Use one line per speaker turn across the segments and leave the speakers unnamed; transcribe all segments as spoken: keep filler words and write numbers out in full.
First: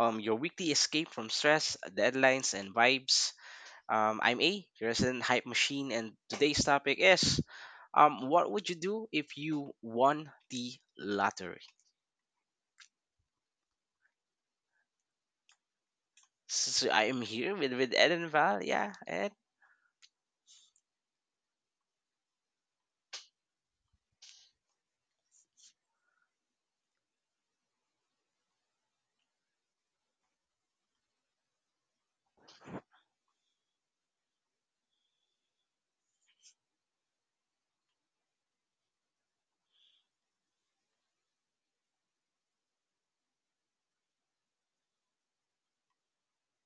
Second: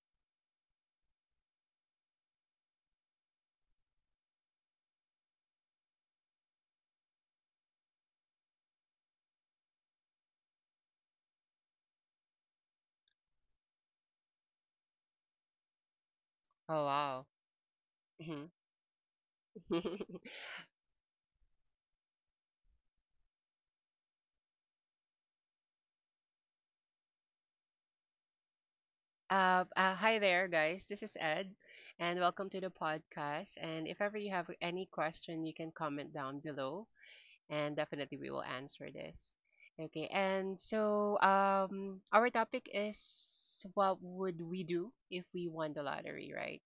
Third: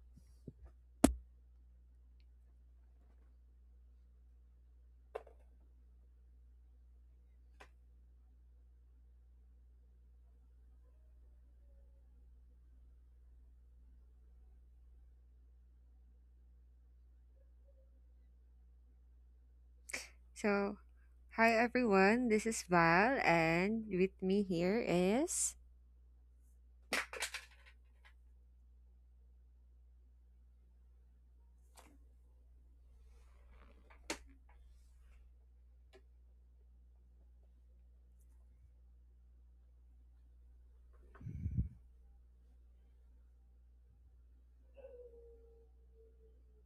Um, your weekly escape from stress, deadlines, and vibes. Um, I'm A, your resident hype machine, and today's topic is, um, what would you do if you won the lottery? So,
Oh
so I am
wow.
here with with Ed and
hmm
Val. Yeah, Ed.
So, hi everyone, this is Val, and with me here is.
Uh, uh, hi there, guys. This is Ed, and welcome to the podcast. And if ever you have any question, you can comment down below, and definitely we will answer this. Okay, and so um, our topic is what would we do if we won the lottery, right?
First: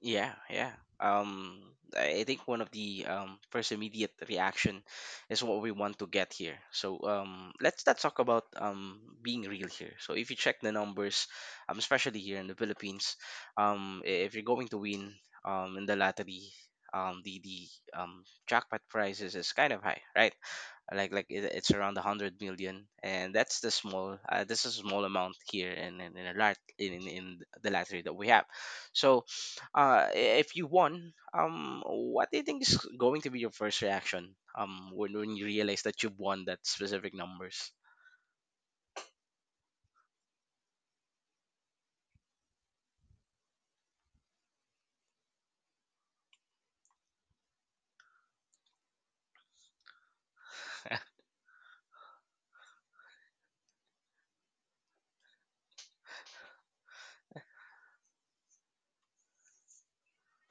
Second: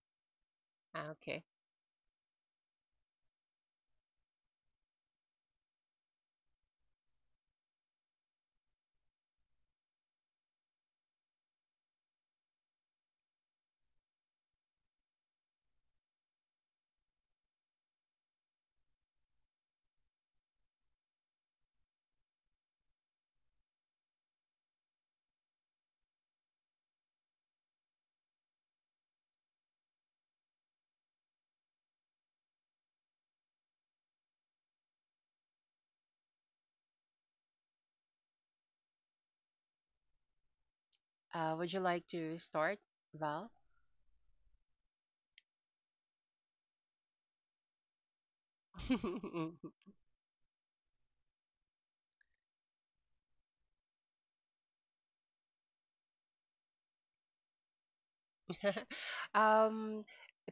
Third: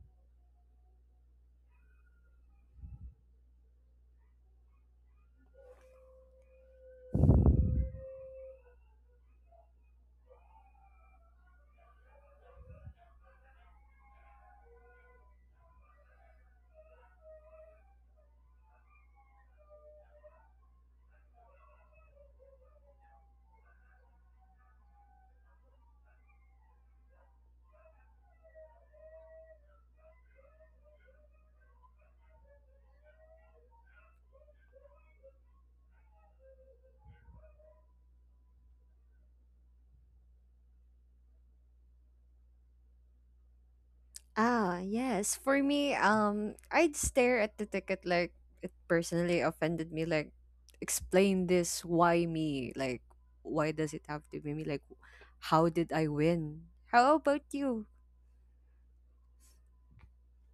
Yeah, yeah.
Ah, okay.
Um, I I think one of the um, first immediate reaction is what we want to get here. So um, let's not talk about um, being real here. So if you check the numbers, um, especially here in the Philippines, um, i- if you're going to win um, in the lottery, um, the the um, jackpot prizes is kind of high, right? like like it, it's around 100 million, and that's the small. Uh, this is a small amount here in in, in, a lat- in in in the lottery that we have. So uh i- if you won, um what do you think is going to be your first reaction um when, when you realize that you've won that specific numbers?
Uh, would you like to start, Val?
Ah, yes. For me, um, I'd stare at the ticket like it personally offended me. Like, explain this. Why me? Like, why does it have to be me? Like, how did I win? How about you?
Um,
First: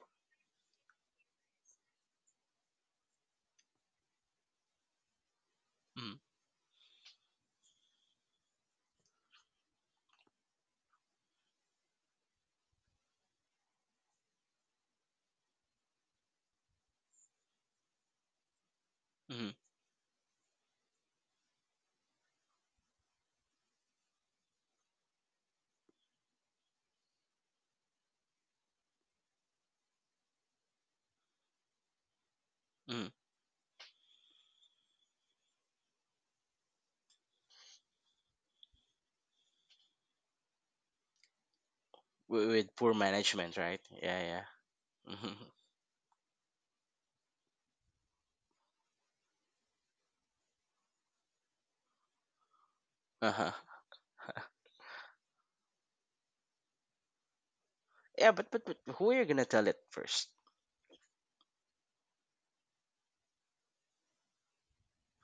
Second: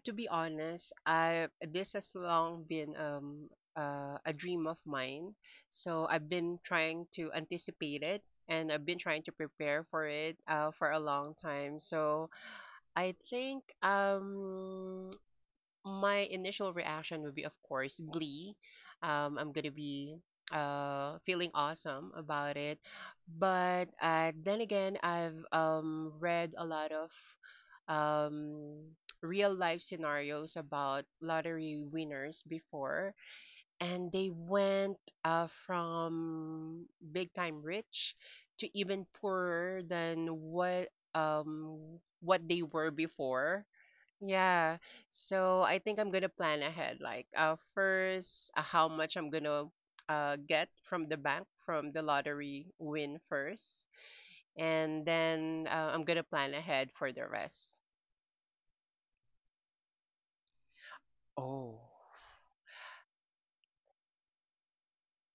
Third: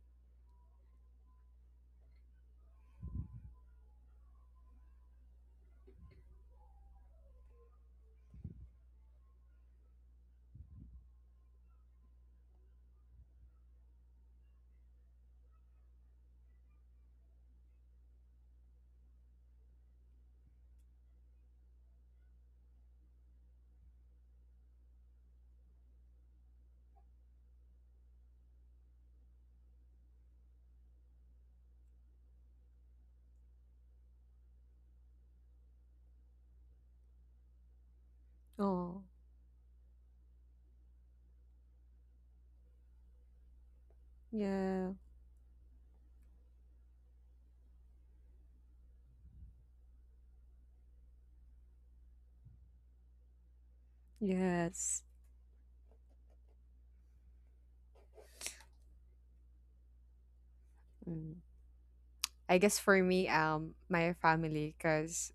to be honest, I this has long been um uh, a dream of mine. So
Mm.
I've been trying to anticipate it and I've been trying to prepare for it uh, for a long time. So I think um my initial reaction would be, of course, glee. Um, I'm
Mm.
gonna be uh feeling awesome about it, but uh, then again, I've um read a lot of um real life scenarios about lottery winners before,
Mm.
and they went uh from big time rich to
Oh,
even poorer than what um what
with,
they
with
were
poor management,
before,
right? Yeah, yeah.
yeah.
yeah,
Hmm.
So I think I'm gonna plan ahead. Like, uh, first, uh, how much I'm gonna uh get from the bank from the lottery win
Uh-huh.
first,
yes.
and then uh, I'm gonna plan ahead for the rest.
Yeah, but, but but who are you gonna tell it first?
Mm.
Oh.
I guess for me, um, my family, cause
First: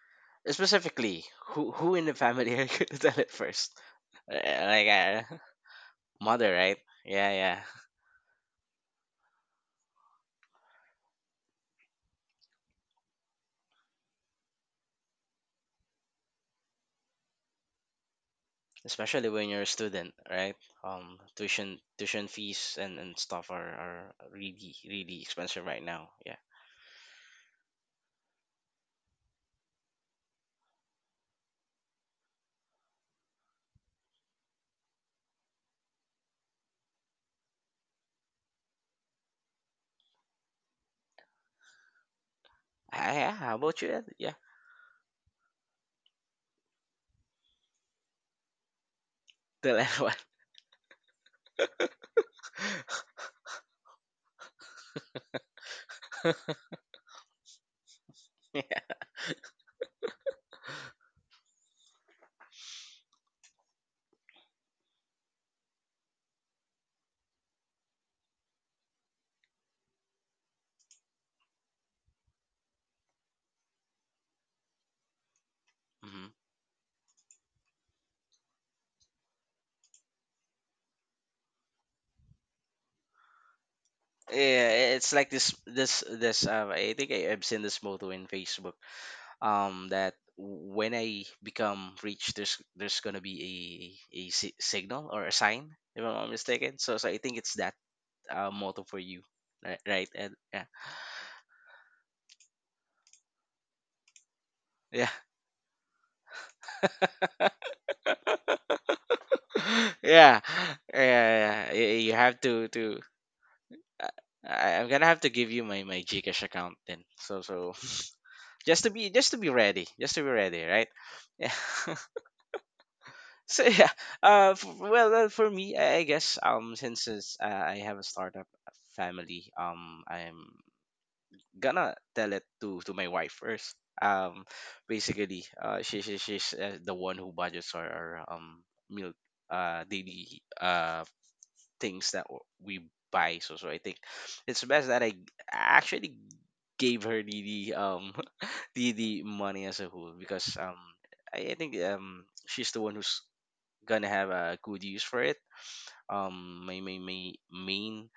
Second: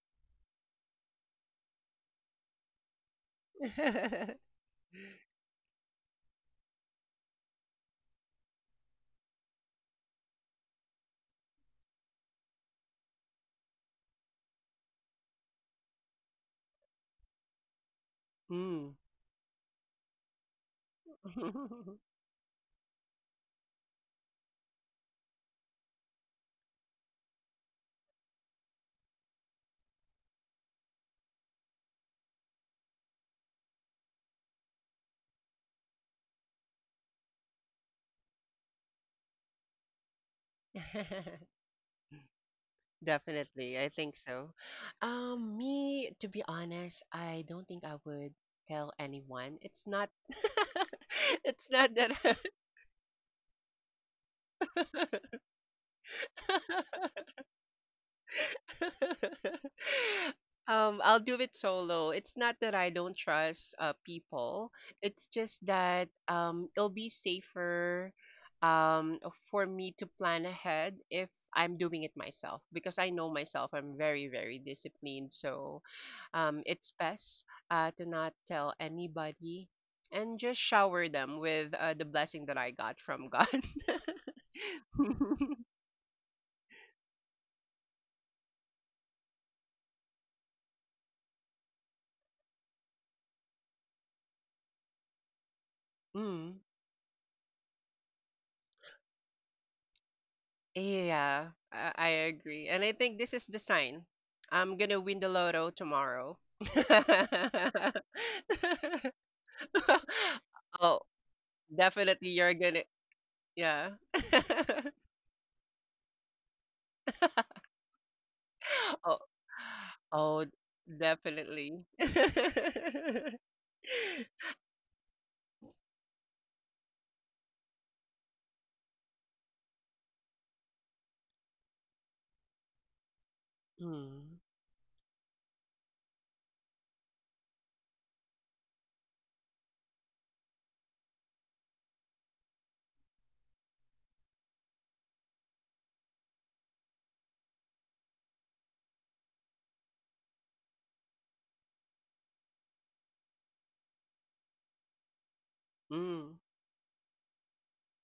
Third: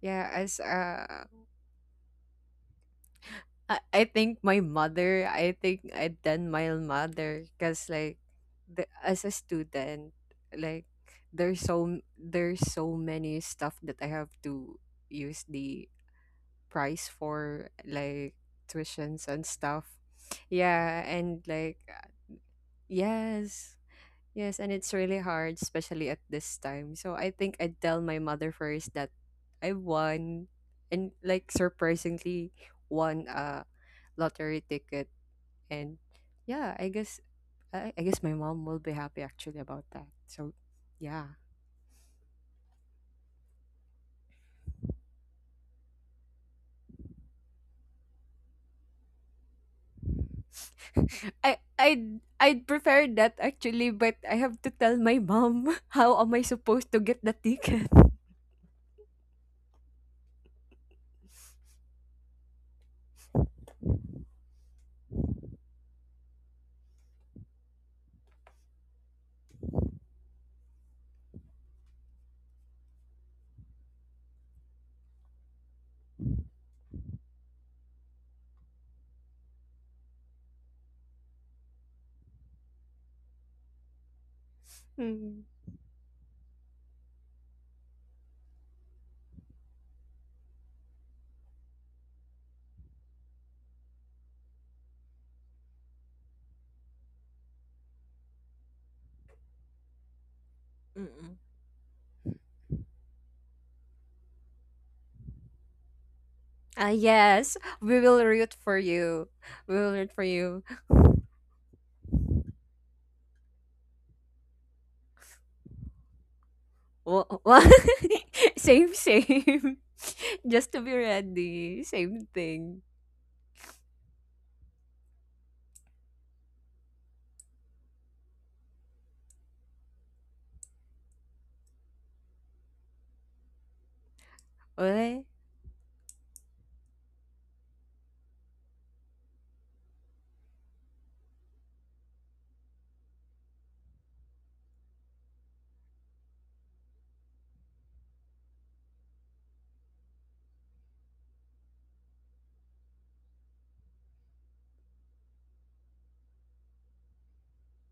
yeah, as uh
Specifically, who who in the family are you gonna tell it first?
I I
Uh,
think my
like, uh,
mother, I think I
Mother,
then
right?
my
Yeah,
mother,
yeah.
cause like, the, as a student, like there's so there's so many stuff that I have to use the price for, like
Mm.
Especially when
tuitions
you're a
and
student,
stuff.
right? Um,
Yeah, and
tuition
like
tuition
uh,
fees and, and stuff are,
yes,
are really
yes, and it's
really
really
expensive
hard,
right now.
especially
Yeah.
at this time. So I think I tell my mother first that I won, and like surprisingly won a lottery ticket and yeah, I guess I, I guess my mom will be happy actually about that. So yeah.
Ah, yeah. How about you,
Definitely, I
Ed?
think
Yeah.
so. Um, me, to be honest, I don't think I would tell anyone.
Tell
It's
everyone.
not, it's
I
not
I'd
that.
I'd prefer that actually, but I have to tell my mom how am I supposed to get the ticket.
Yeah.
Um, I'll do it solo. It's not that I don't trust uh, people. It's just that um, it'll be safer um, for me to plan ahead if I'm doing it myself because I know myself. I'm very, very disciplined. So
Hmm.
um, it's best uh, to not tell anybody and just shower them with uh, the blessing that I got from God.
Yeah. It's like this
Hmm.
this this. Uh, I think I, I've seen this motto in Facebook. Um, that when I become rich, there's there's gonna be a a si- signal or a sign, if I'm not
Mm.
mistaken. So so I think it's that uh motto for you, right? Right, Ed? Yeah.
Yeah,
Mm-mm.
I, I agree. And I think this is the sign. I'm
Yeah.
gonna win the lotto tomorrow.
Ah, yes, we will root for you. We will
Yeah,
root for you.
Oh,
yeah, yeah. y- You have
definitely you're
to
gonna
to.
yeah.
I, I- I'm gonna have to give you my my Gcash account then. So
Wha-
so
wha-
just to
same,
be just
Oh,
to be ready,
same.
just to be
oh,
ready,
Just
right?
to be
Yeah.
definitely.
ready. Same thing.
So yeah. Uh, f- well, uh, for me, I, I guess um since it's, uh, I have a startup family, um, I'm gonna tell it to to my wife first. Um,
Mm.
Okay?
basically, uh, she, she she's uh, the one who budgets our, our um meal uh daily uh things that w- we buy. So, so I think it's best that I actually gave her the, the um the the money as a whole, because um I, I think um she's the one who's gonna have a good use for it.
Mm.
Um, my my my main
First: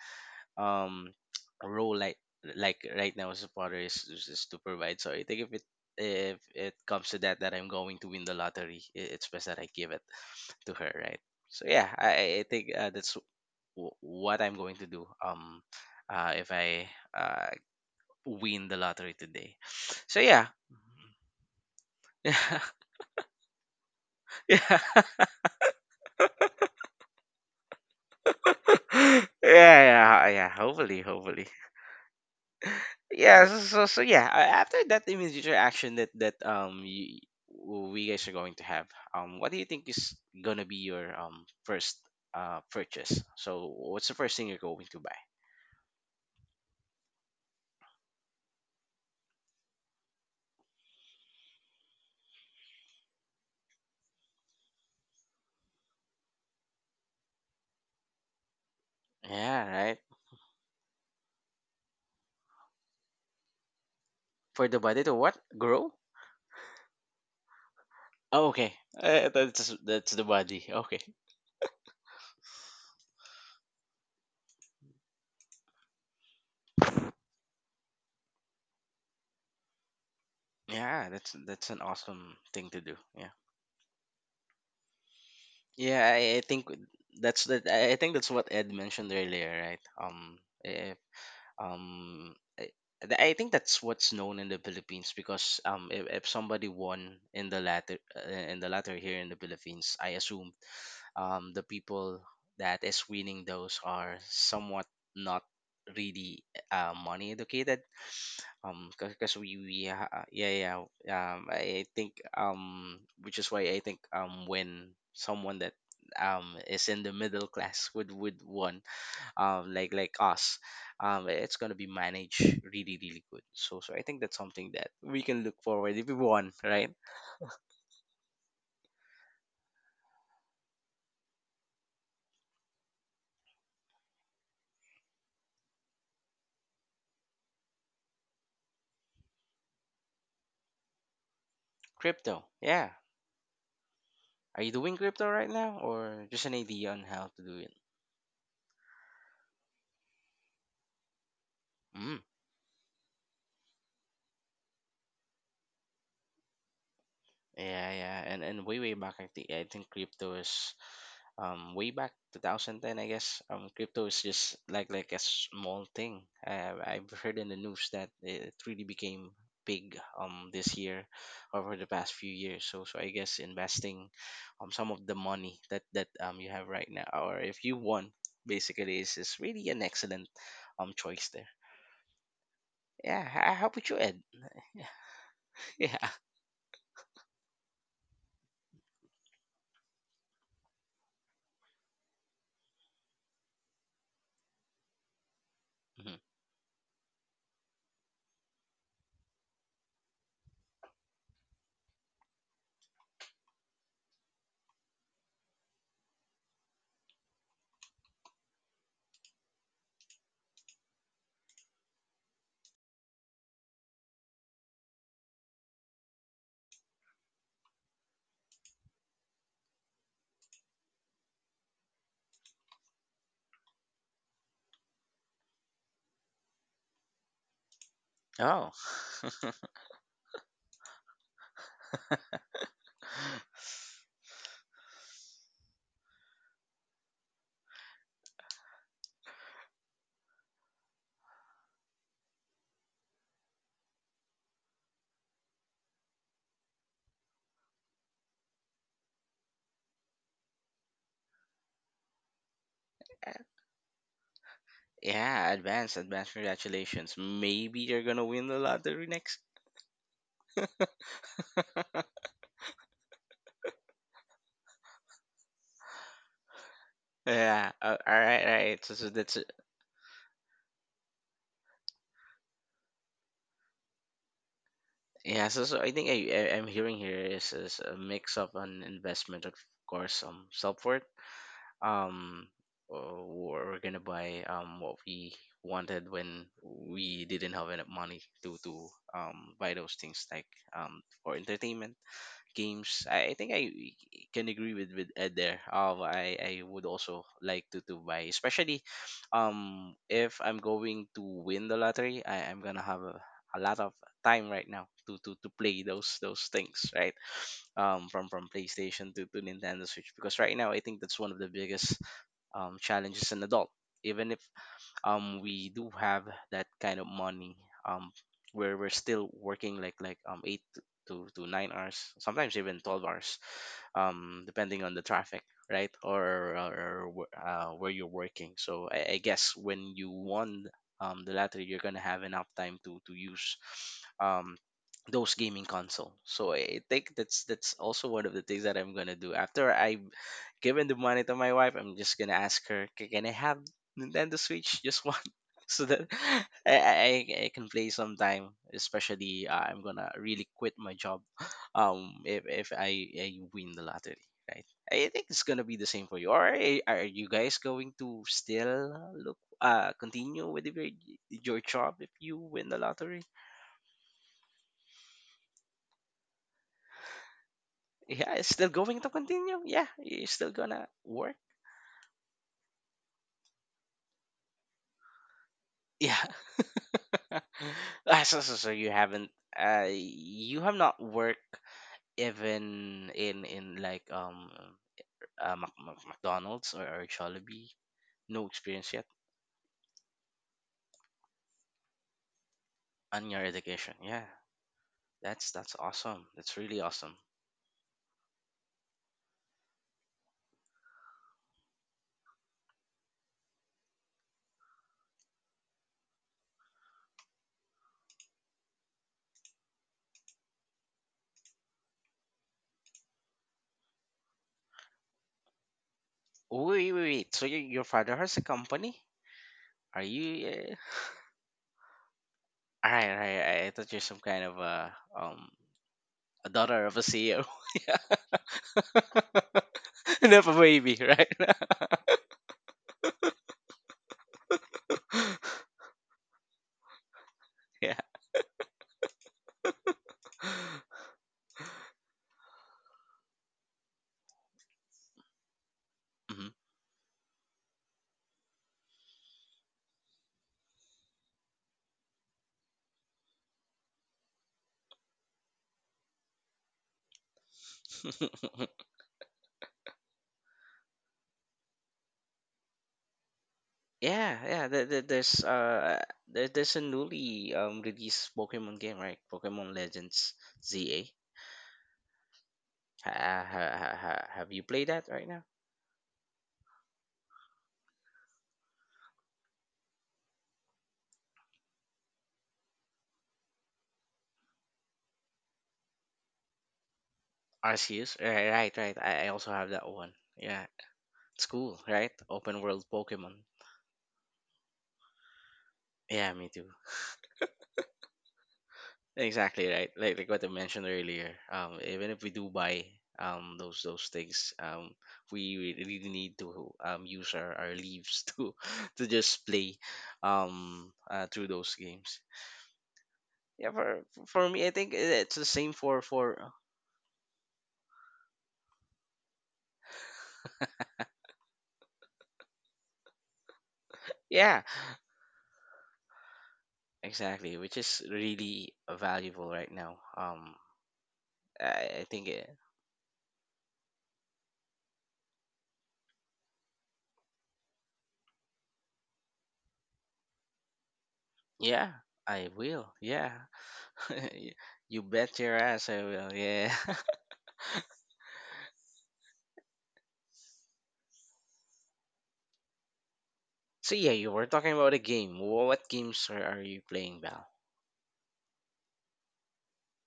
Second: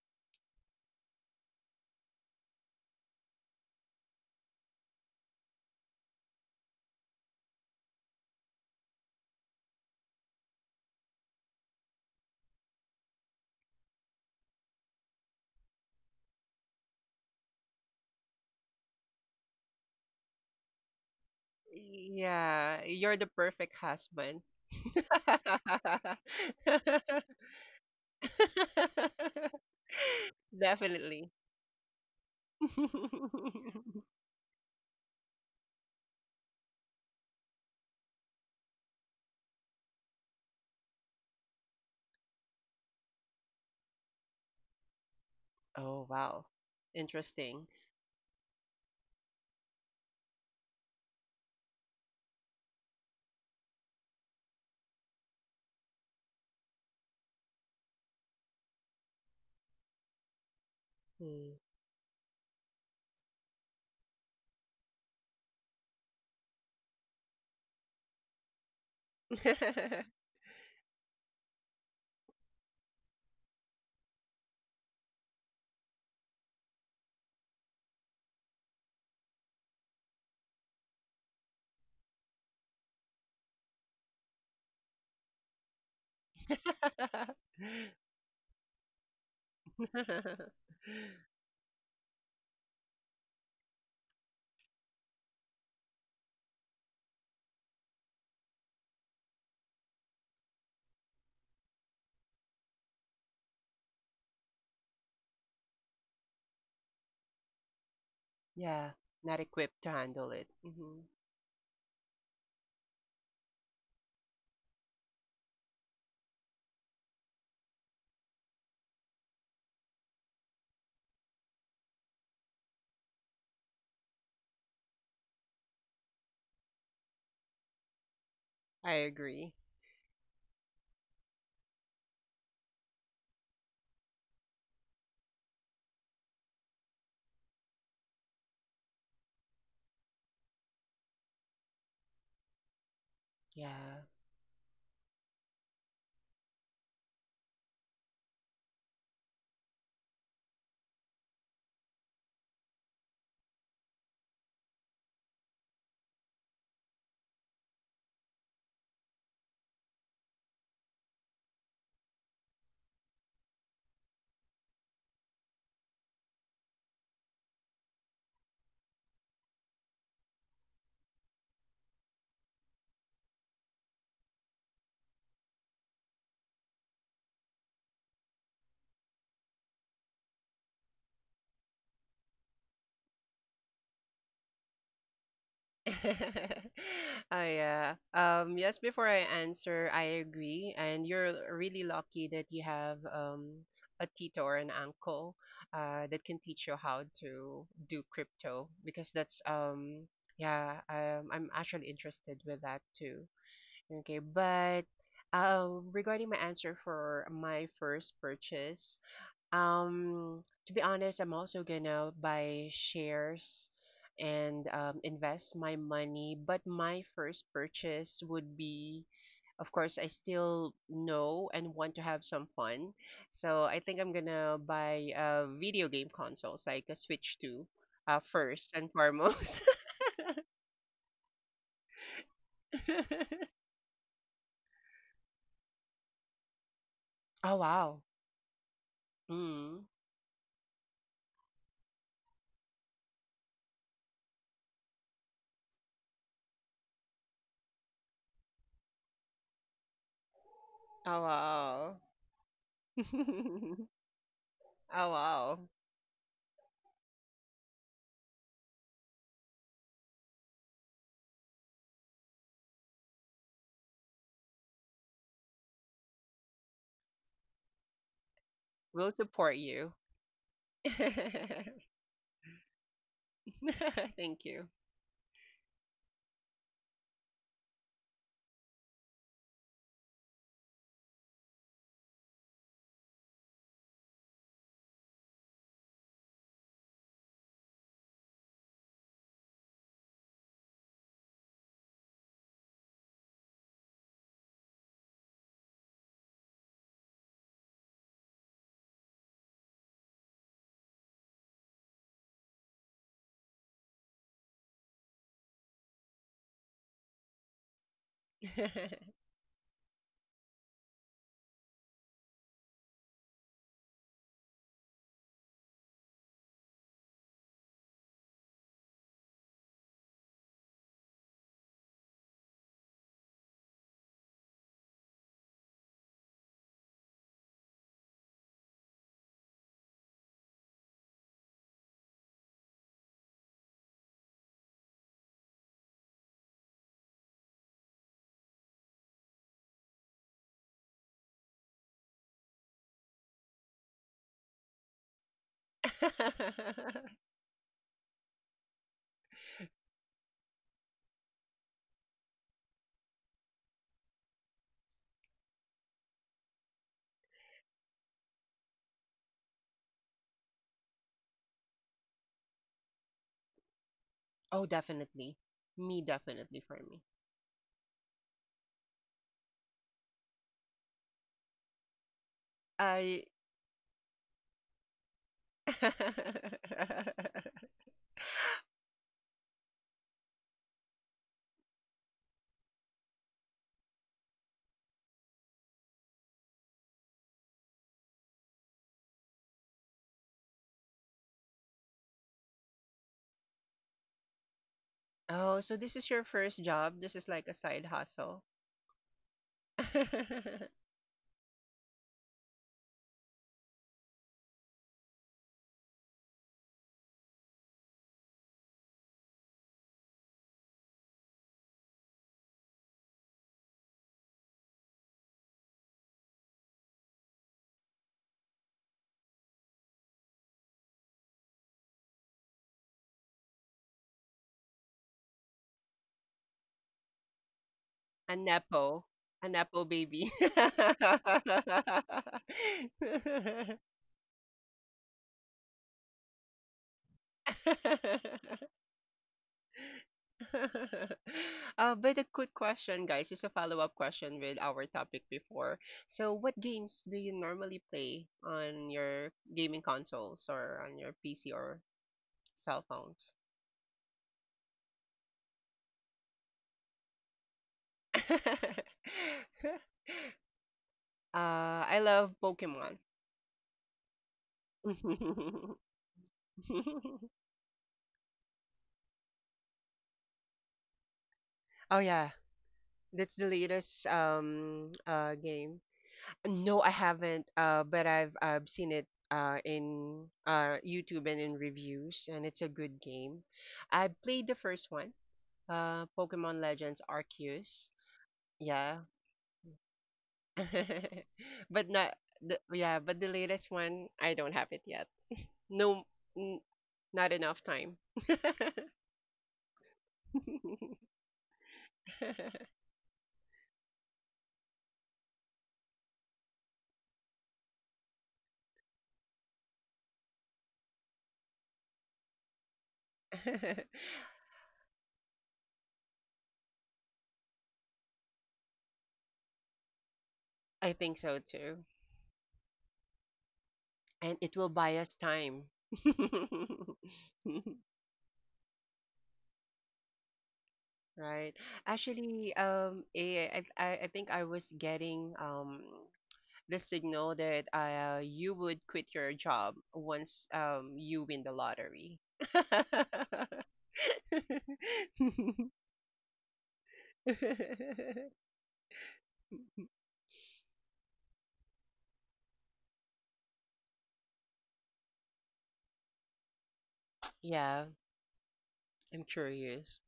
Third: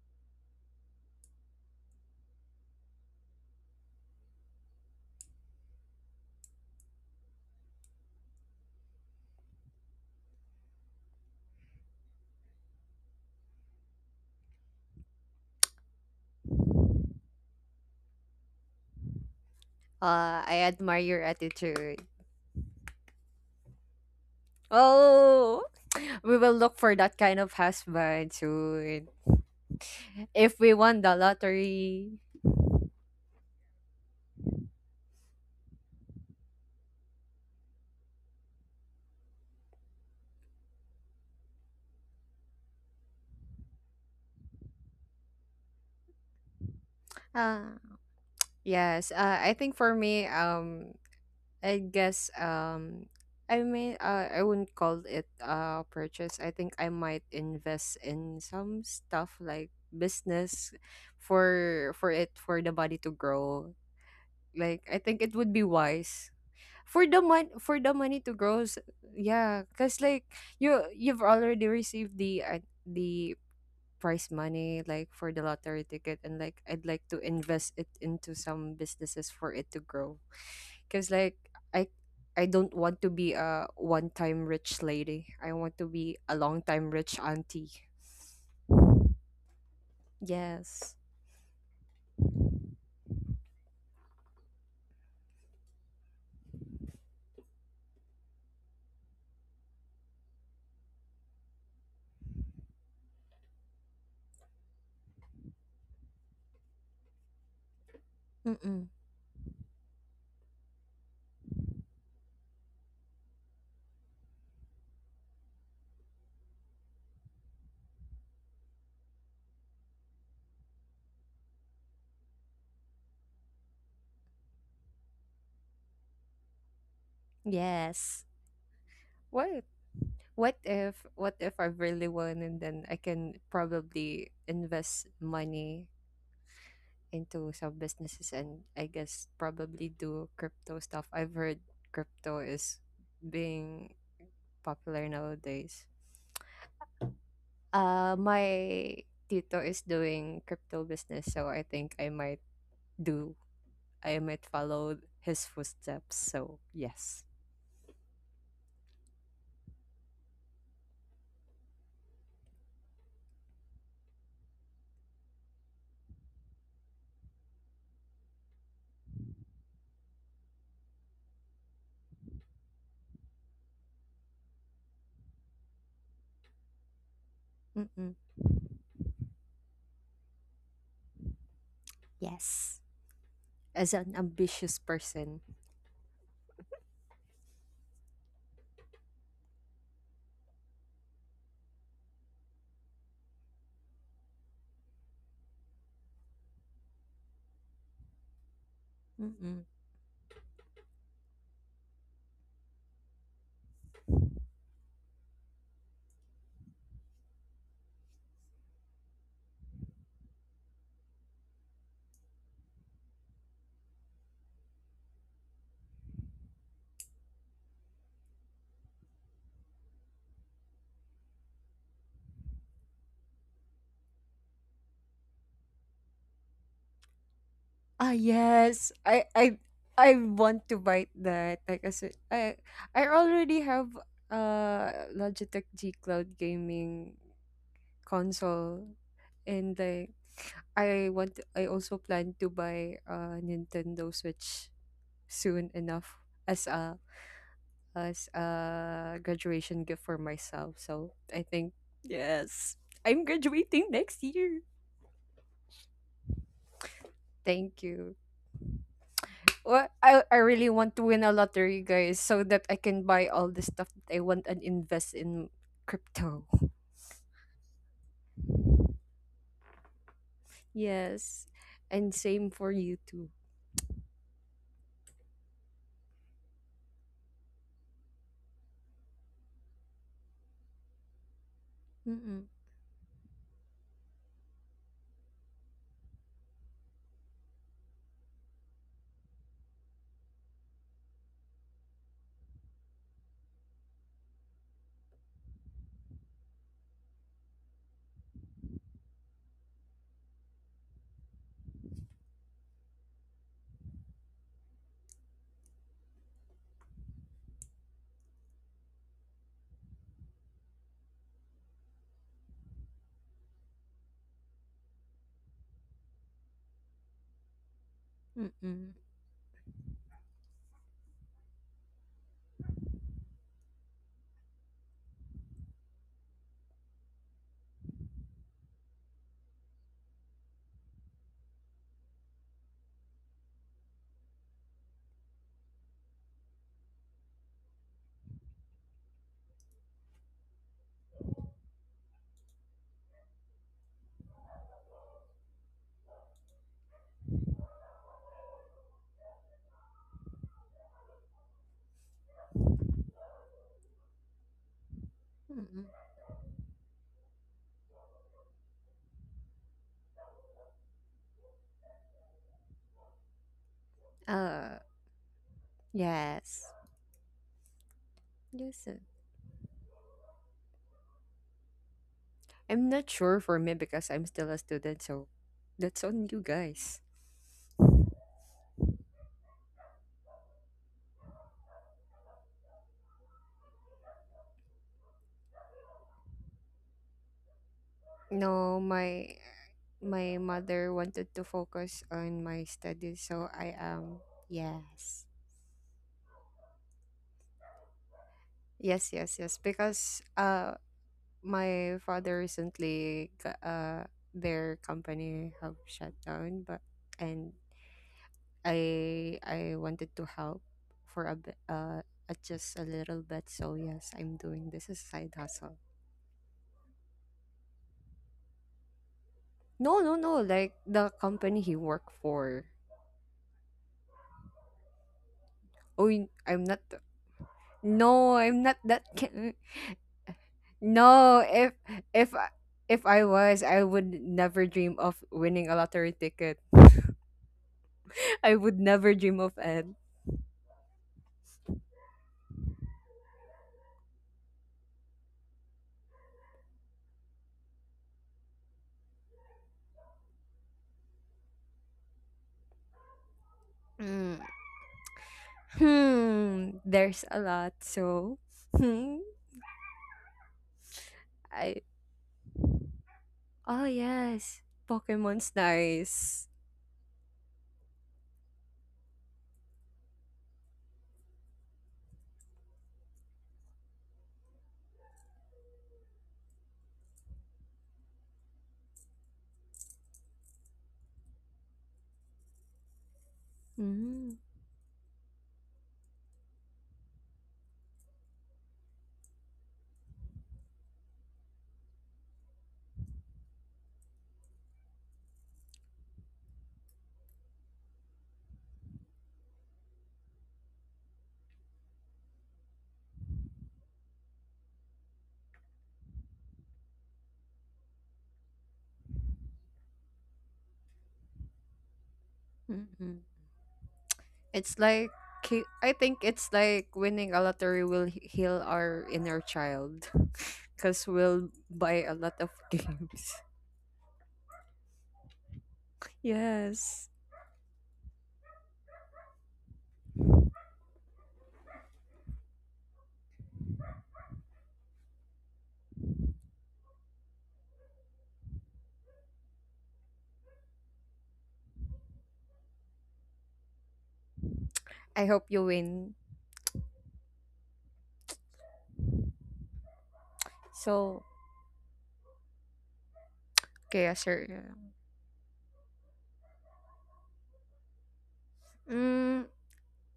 um role like like right now as a father is, is, is to provide. So I think if it if it comes to that that I'm going to win the lottery, i- it's best that I give it to her, right? So yeah, I, I I think uh, that's wh- what I'm going to do um uh if I uh win the lottery today. So yeah.
Uh, I admire your attitude.
Yeah.
Yeah, you're the perfect husband.
Oh! We will look for that kind of husband soon.
Yeah, yeah, yeah.
If we won
Hopefully,
the
Definitely.
hopefully.
lottery.
Yeah, so so, so yeah, a- after that immediate reaction that that um you, we guys are going to have. Um what do you think is going to be your um first uh purchase? So what's the first thing you're going to buy?
Oh, wow. Interesting.
Uh, yes, uh, I think for me, um, I guess, um, I mean, uh, I wouldn't call it a purchase. I think I might invest in some stuff like
Yeah, right.
business
Mm.
for for it for the body to grow.
For
Like
the
I
body
think
to
it
what?
would be
Grow?
wise for the mon for the money to
Oh,
grow s-
okay. Uh,
yeah
that's
because
that's
like
the body.
you
Okay.
you've already received the uh, the prize money like for the lottery ticket, and like I'd like to invest it into some businesses for it to grow, because
Yeah,
like
that's that's
i
an awesome
i don't
thing to
want
do.
to be
Yeah.
a one-time rich lady. I want to
Yeah,
be a
I, I think
long-time rich
that's
auntie.
that I I think that's what Ed mentioned earlier, right? Um,
Yes.
i- um I, th- I think that's what's known in the Philippines, because um if, if somebody won in the latter uh, in the latter here in the Philippines, I assume um the people that is winning those are somewhat not really eh, uh, money educated
Mm-mm.
um
Yeah,
because
not
we
equipped
we
to
ha-
handle it.
yeah,
hmm
yeah. um I think um which is why I think um when someone that um is in the middle class would would won, um, like like us, um, it's gonna be managed really really good. So so I think that's something that we can look forward if we want, right?
Yes.
I agree.
What what if what if I really won, and then I can probably invest money into some businesses, and I guess probably do crypto stuff. I've heard crypto
Crypto,
is
yeah.
being
Yeah.
Are you doing
popular
crypto right
nowadays.
now, or just an idea on how to do it?
Uh, my tito is doing crypto business, so I think I
Hmm.
might do. I might follow his footsteps. So yes.
Yeah, yeah, and and way way back, I think I think crypto is, um, way back two thousand ten, I guess. Um, crypto is just like like a small thing. Uh, I've heard in the news that it really became big um this year, over the past few years. So so I guess investing, um, some of the money that that um you have right now, or if you
Mm-mm.
won, basically is is really an excellent um choice there.
Yes,
Yeah, h- how
as
about you,
an
Ed?
ambitious person.
Yeah.
Oh yeah. Um, yes, before I answer, I agree. And you're really lucky that you have um a tito or an uncle uh
Mhm.
that can teach you how to do crypto because that's
Mm-mm.
um yeah, um I'm actually interested with that too. Okay, but um, regarding my answer for my first purchase, um, to be honest, I'm also gonna buy shares and um, invest my money. But my first purchase would be, of course, I still know and want to have some fun. So I think I'm gonna buy uh, video game consoles like a Switch two
Ah,
uh,
Oh.
first
yes.
and
I I
foremost.
I want to bite that. Like I said, I I already have uh Logitech G Cloud gaming
Oh, wow.
console, and
Mm.
like I want I also plan to buy a Nintendo Switch soon enough as a as a graduation gift for myself. So
Oh,
I think
wow.
yes, I'm graduating next year.
Oh
Yeah,
wow.
advance, advance. Congratulations.
Thank
Maybe you're
you.
gonna win the lottery next.
Well, I I really want to win a lottery, guys, so that I can buy all the stuff that I want and invest in crypto.
Yeah. Uh, all right. All right. So, so
We'll
that's it.
support you.
Yes, and same for you too.
Thank you.
Yeah. So, so I think I, I I'm hearing here is is a mix of an investment, of course, um, self worth.
Mm-mm,
Um, uh, we're we're gonna buy um what we wanted when we didn't have enough money to to um buy those things, like um for entertainment games. I, I think I can agree with with Ed there. Um, I I would also like to to buy, especially, um, if I'm going to win the lottery, I I'm gonna have a, a lot of time right now to to to play those those things, right? um, from from PlayStation to, to Nintendo Switch, because right now I think that's one of the biggest um, challenges an adult. Even if um we do have that kind of money um where
mm-mm,
we're still working like like um eight to to to nine hours, sometimes even twelve hours, um depending on the traffic, right, or, or, or wh- uh, where you're working. So I, I guess when you won um the lottery, you're gonna have enough time to to use um those gaming console. So I think that's that's also one of the things that I'm gonna do after I've given the money to my wife. I'm just gonna ask her, "K- Can I have Nintendo Switch, just one." So that I, I I can play sometime. Especially, uh, I'm gonna really quit my job, um, if if I, I win the lottery, right? I think it's gonna be the
mm-mm.
same for you. Or are, are you guys going to still look, uh, continue with your your job if you win the lottery?
Oh,
Uh,
definitely. Me
yes,
definitely for me.
Yeah, it's
yes,
still
sir.
going to continue. Yeah, you're still gonna work.
I'm not
I
sure for me because I'm still a student, so that's on
Yeah.
you guys.
Ah, so, so so you haven't, uh, you have not worked even in in like um uh, Mac- Mac- McDonald's or, or Jollibee, no
No,
experience yet
my my mother wanted to focus on my studies, so
on your
I
education.
am.
Yeah,
Yes.
that's
Oh, so
that's
this is your
awesome.
first
That's really
job. This
awesome.
is like a side hustle.
Yes, yes, yes. Because uh
A
my father recently g- uh their company have shut down, but and I I wanted to help for a bit, uh uh, just a little bit. So yes, I'm doing this as a side hustle.
Oh, wait, wait, wait. So your your father has a company?
No,
Are
no, no.
you?
Like
Uh...
the company he worked for.
All right, all right. I I thought you're some kind of a um
Oh, y-
a
I'm not.
daughter
th-
of a C E O,
No, I'm not that.
nepo.
Ki-
A nepo baby.
not a baby,
No,
right?
if if I- if I was, I would never dream of winning a lottery ticket.
Yeah.
I would never dream of it.
Uh, but a quick question, guys. It's a follow-up question with our topic before. So, what games do you normally play on your gaming consoles or on your P C or cell phones?
Mm. Hmm. There's a lot. So,
Mhm.
hmm. I.
uh, I love Pokemon.
Oh,
Yeah,
yes,
yeah. The, the,
Pokemon's
there's uh
nice.
there, there's a newly um released Pokemon game, right? Pokemon Legends Z A.
Oh yeah,
Ha,
that's the
ha, ha,
latest
ha, have you played
um
that right
uh
now?
game. No, I haven't. Uh, but I've I've seen it uh in uh YouTube and in reviews, and it's a good game. I
Mm-hmm.
played the first one, uh, Pokemon Legends Arceus.
Arceus, right, right, right.
Yeah,
I, I also have that one. Yeah, it's cool,
but
right?
not the
Open world
yeah, but the
Pokemon.
latest one I don't have it yet. No,
Yeah, me
n
too.
Not enough time.
Exactly right. Like like what I mentioned earlier. Um, even if we do buy um those those things, um, we re- really need to um use our, our leaves to to just play um uh, through those games.
Mm-hmm.
Yeah, for for me, I
It's
think
like
it's the
he-
same
I
for
think it's
for
like winning a lottery will he- heal our inner child
I
because
think so
we'll
too,
buy a lot of games.
and it
yeah,
will buy us time.
Yes.
exactly, which is really valuable right now. Um,
Right.
I, I think
Actually,
it,
um, eh, I, I, I think I was getting um the signal that uh you would quit your job once um you win the
yeah,
lottery.
I will. Yeah, Y- you
I hope
bet
you
your ass I
win.
will. Yeah.
So,
So
okay,
yeah, you
sir.
were talking about a game. Wha- What games are, are you playing, Val?
Yeah, I'm
Mm,
curious.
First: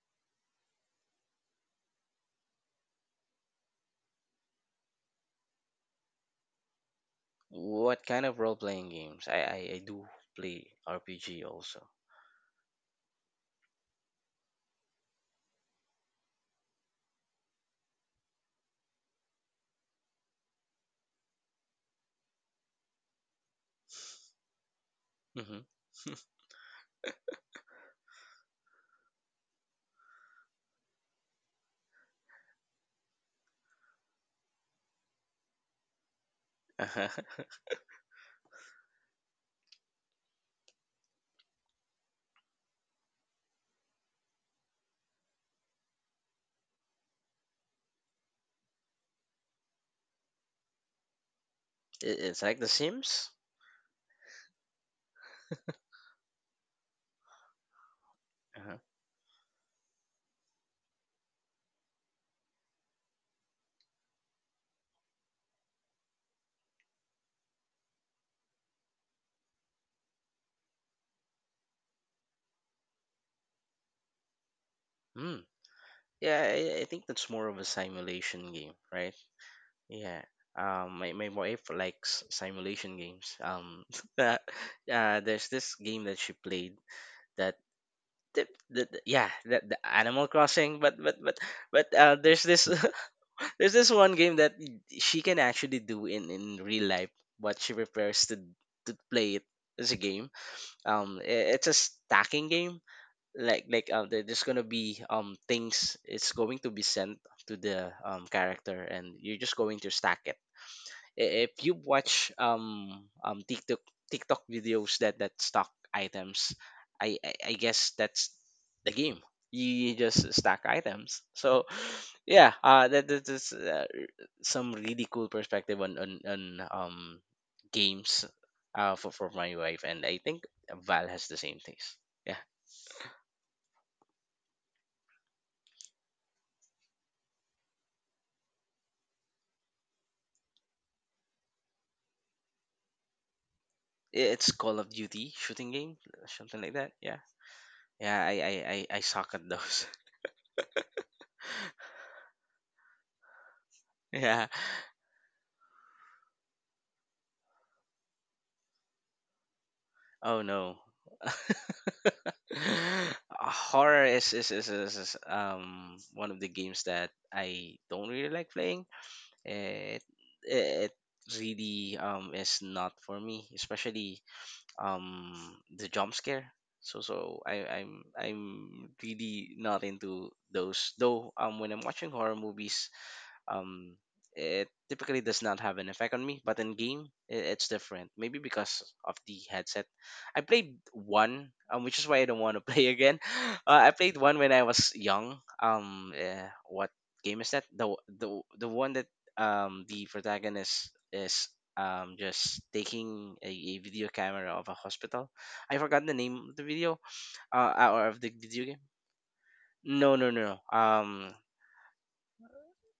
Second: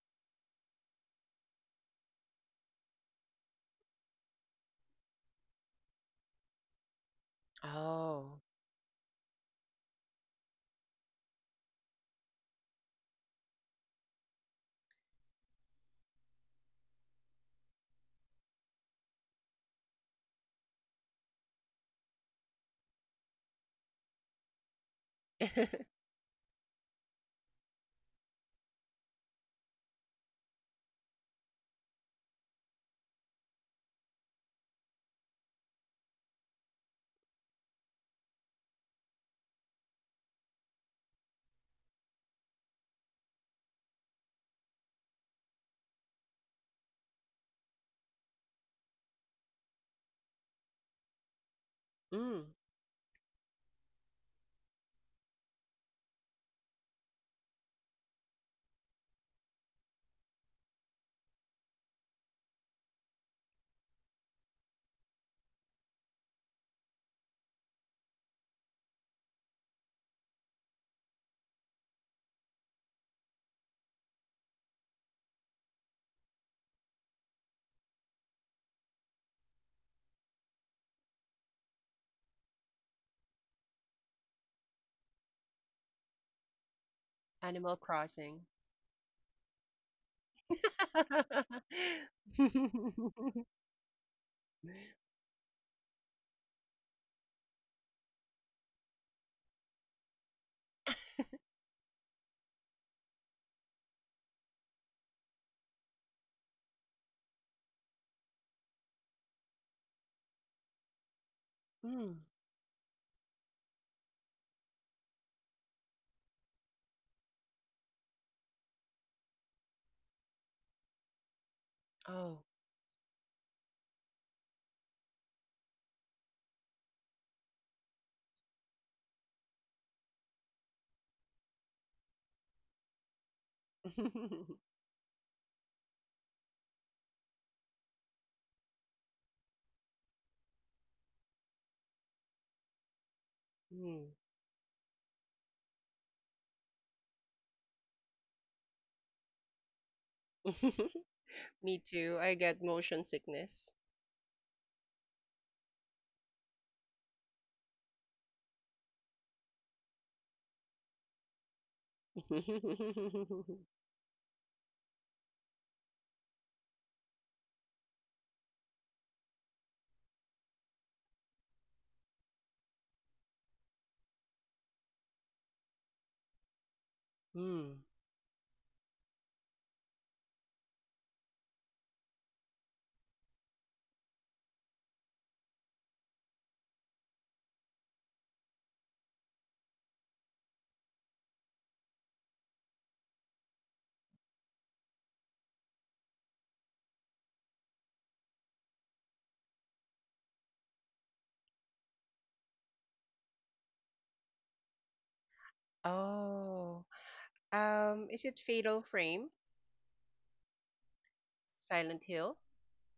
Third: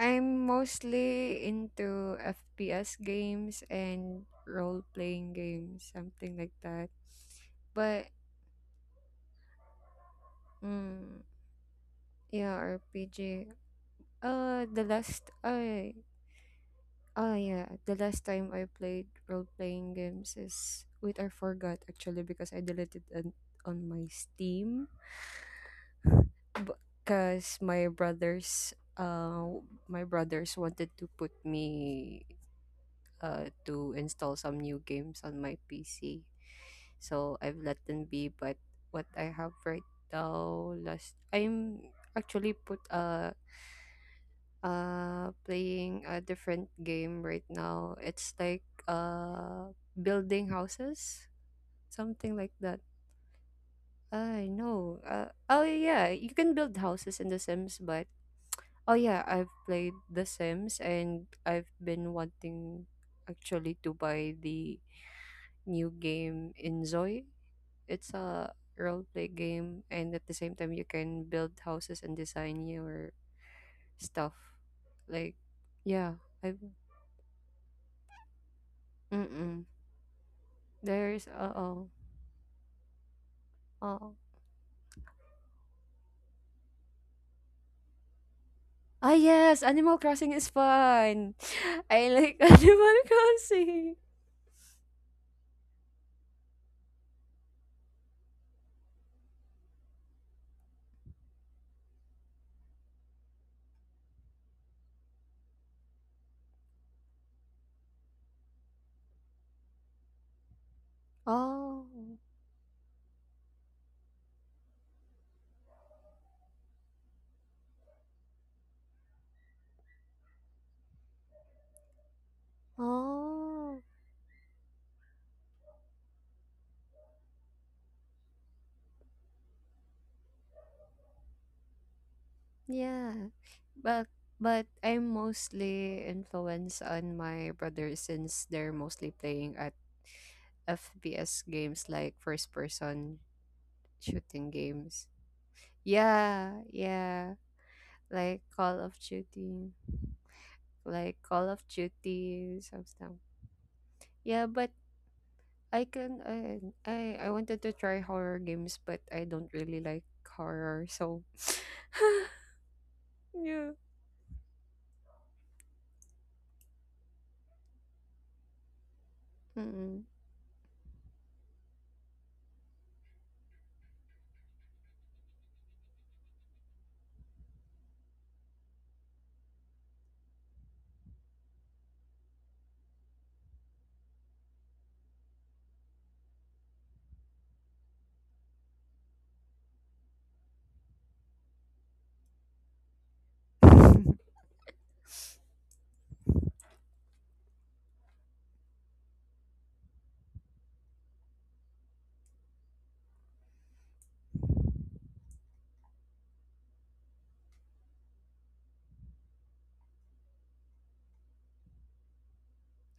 I'm mostly into F P S games and role playing games, something like that.
What
But
kind of
Oh.
role playing games? I I, I do play
mm,
R P G also.
yeah, R P G. Uh, the last I Oh yeah, the last time I played role-playing games is, wait, I forgot actually because I deleted it on my Steam
Mm-hmm.
because my brothers uh my brothers wanted to put me uh to install some new games on my P C. So
Uh-huh.
I've let them be, but what I have right now last I'm actually put uh uh playing a different game right now. It's like uh building houses,
It,
something
it's
Mm,
like
like The
that.
Sims.
I know. Uh, oh yeah, you can build houses in The Sims, but
Uh-huh.
oh yeah, I've played The Sims and I've been wanting actually to buy the new game in. It's a role play game, and at the same time you can build houses and design your stuff. Like
Hmm.
yeah,
Yeah,
I've.
I, I think that's more of a simulation game, right?
Mm-mm.
Yeah. Um, my,
There's
my
uh
wife
oh
likes simulation games. Um,
oh
uh, uh, there's this game that she played that
Animal
the,
Crossing.
the, the-
ah,
yeah, the,
yes,
the
Animal
Animal
Crossing is
Crossing, but but
fun.
but but
I
uh,
like
there's this
Animal
there's this
Crossing.
one game that she can actually do in in real life, but she prefers to to play it as a game. Um, i- it's a stacking game. Like like uh, there- there's gonna be um things. It's going to be sent to the um character, and you're just going to stack it. I- if
Oh,
you
Mm,
watch um um TikTok TikTok videos that that stock items, I I, I guess that's the game. You, you just stack items. So
oh.
yeah, uh, that that is
oh,
uh, some really cool perspective on on, on um games uh for, for my wife, and I think Val has the same taste. Yeah,
yeah. But but I'm mostly influenced on my brother since they're mostly playing at F P S games like first person
Mm.
I-
shooting
it's Call of
games.
Duty shooting game,
Yeah,
something like that. Yeah,
yeah.
yeah, I
Like
I
Call
I,
of
I suck at
Duty.
those.
Like Call of
Me too. I
Duty,
get
some
motion
stuff.
sickness.
Yeah,
Yeah.
but I can I I I wanted to try horror games, but I don't really like
Oh no.
horror, so
Uh,
yeah.
horror is is, is is is um one of the games that I don't really like playing.
Mm-mm.
It it really um is not for me, especially um the jump scare. So so I
Hmm.
I'm I'm really not into those. Though um when I'm watching horror movies, um it typically does not have an effect on me, but in game i- it's different, maybe because of the headset. I played one, um, which is why I don't want to play again. uh, I played one when I was young. Um eh, what game is that the, w- the w- the one that um the protagonist is um just taking a, a video camera of a hospital. I forgot the name of the
Oh,
video uh uh, or
um,
of
is
the
it
video game.
Fatal Frame?
No, no, no, no. um
Silent Hill?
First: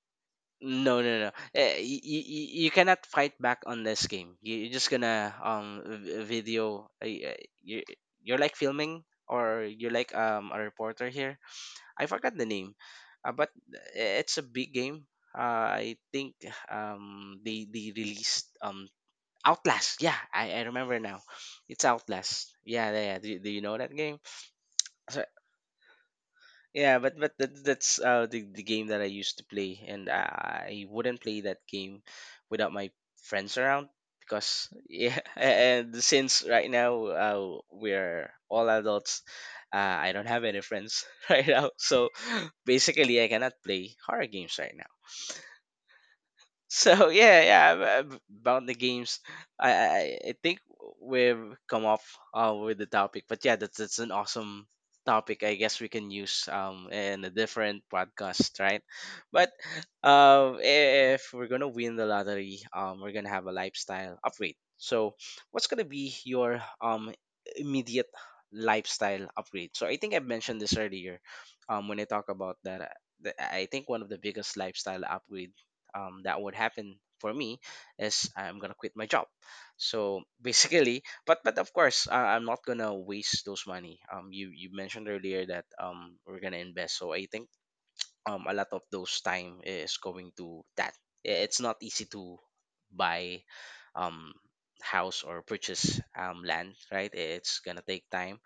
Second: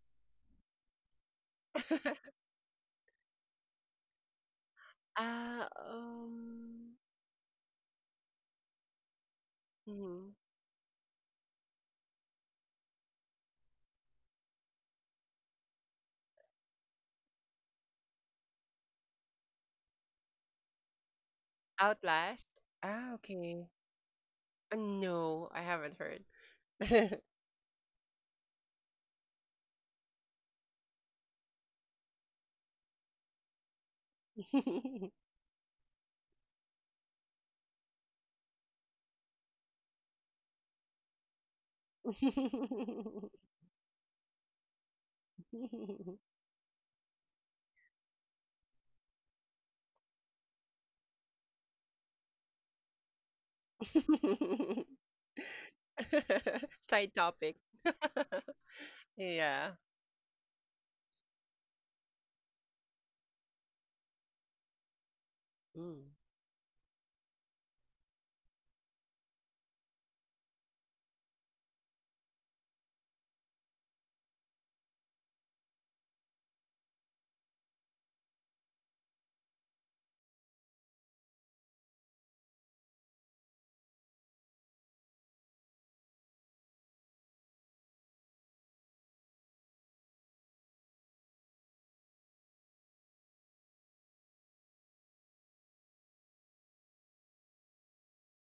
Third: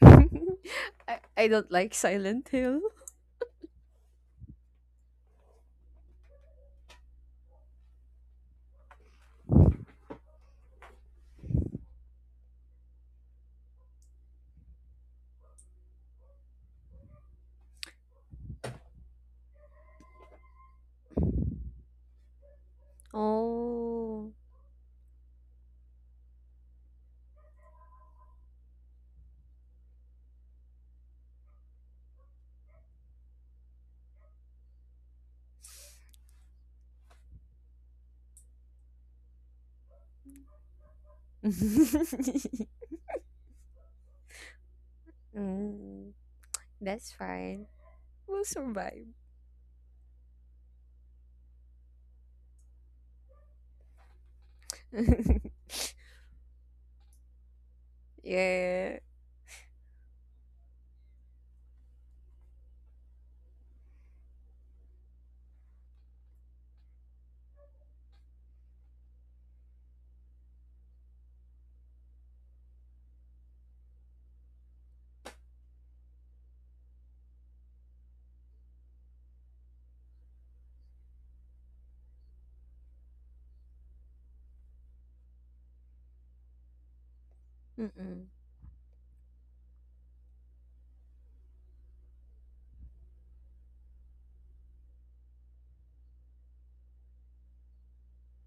No,
I
no, no.
I don't
Eh,
like Silent
y- you
Hill.
cannot fight back on this game. You- You're just gonna
Ah,
um v- video.
um.
Uh, you you're like filming, or you're like
Mhm.
um a reporter here. I forgot the name, uh, but eh, it's a big game. Uh, I think um they they released um Outlast. Yeah, I, I remember now. It's
Outlast?
Outlast. Yeah, yeah,
Ah,
yeah. Do, do you
okay.
know that game?
Oh.
Uh,
So
no, I haven't heard.
yeah, but but that, that's uh, the the game that I used to play, and I, I wouldn't play that game without my friends around because yeah, and since right now uh, we're all adults, uh, I don't have any friends right now, so basically I cannot play horror games right now.
mm,
So
that's
yeah,
fine.
yeah, ab- ab-
We'll
about the
survive.
games, I I, I think we've come up uh, with the topic. But yeah, that's that's an awesome topic. I guess we can use um
Side
in a
topic.
different podcast, right?
yeah.
But
Yeah.
um, if we're gonna win the lottery, um, we're gonna have a lifestyle upgrade. So what's gonna
Mm.
be your um immediate lifestyle upgrade? So I think I mentioned this earlier, um, when I talk about that. uh, the- I think one of the biggest lifestyle upgrades um, that would happen for me is I'm gonna quit my job. So basically, but but of course, uh, I'm not gonna waste those money. Um, you you mentioned earlier that um we're gonna invest, so I think
Mm-mm.
um a lot of those time is going to that. I- It's not easy to buy um house or purchase um land, right? It's gonna take time.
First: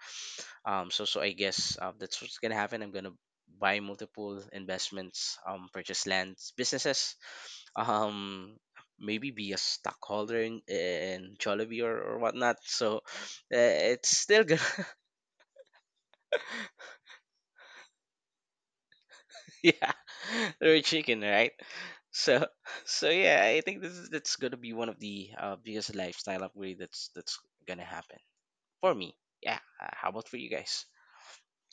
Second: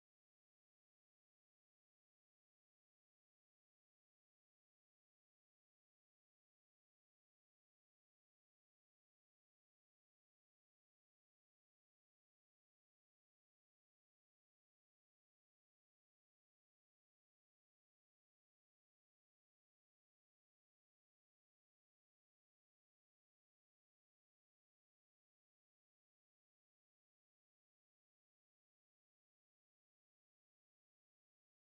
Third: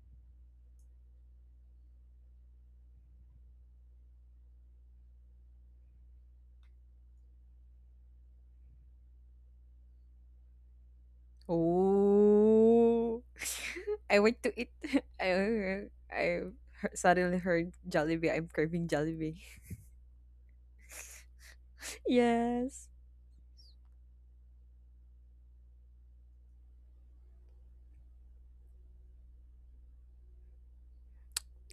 Um, so so I guess uh, that's what's gonna happen. I'm gonna buy multiple investments, um, purchase lands, businesses, um, maybe be a stockholder in, in Jollibee or, or whatnot. So
Oh.
uh, it's
I want
still
to
gonna,
eat. I I he- suddenly heard Jollibee. I'm craving Jollibee.
yeah, they're chicken, right? So,
Yes.
so yeah, I think this is that's gonna be one of the uh, biggest lifestyle upgrade that's that's gonna happen for me. Yeah. Uh, how about for you guys?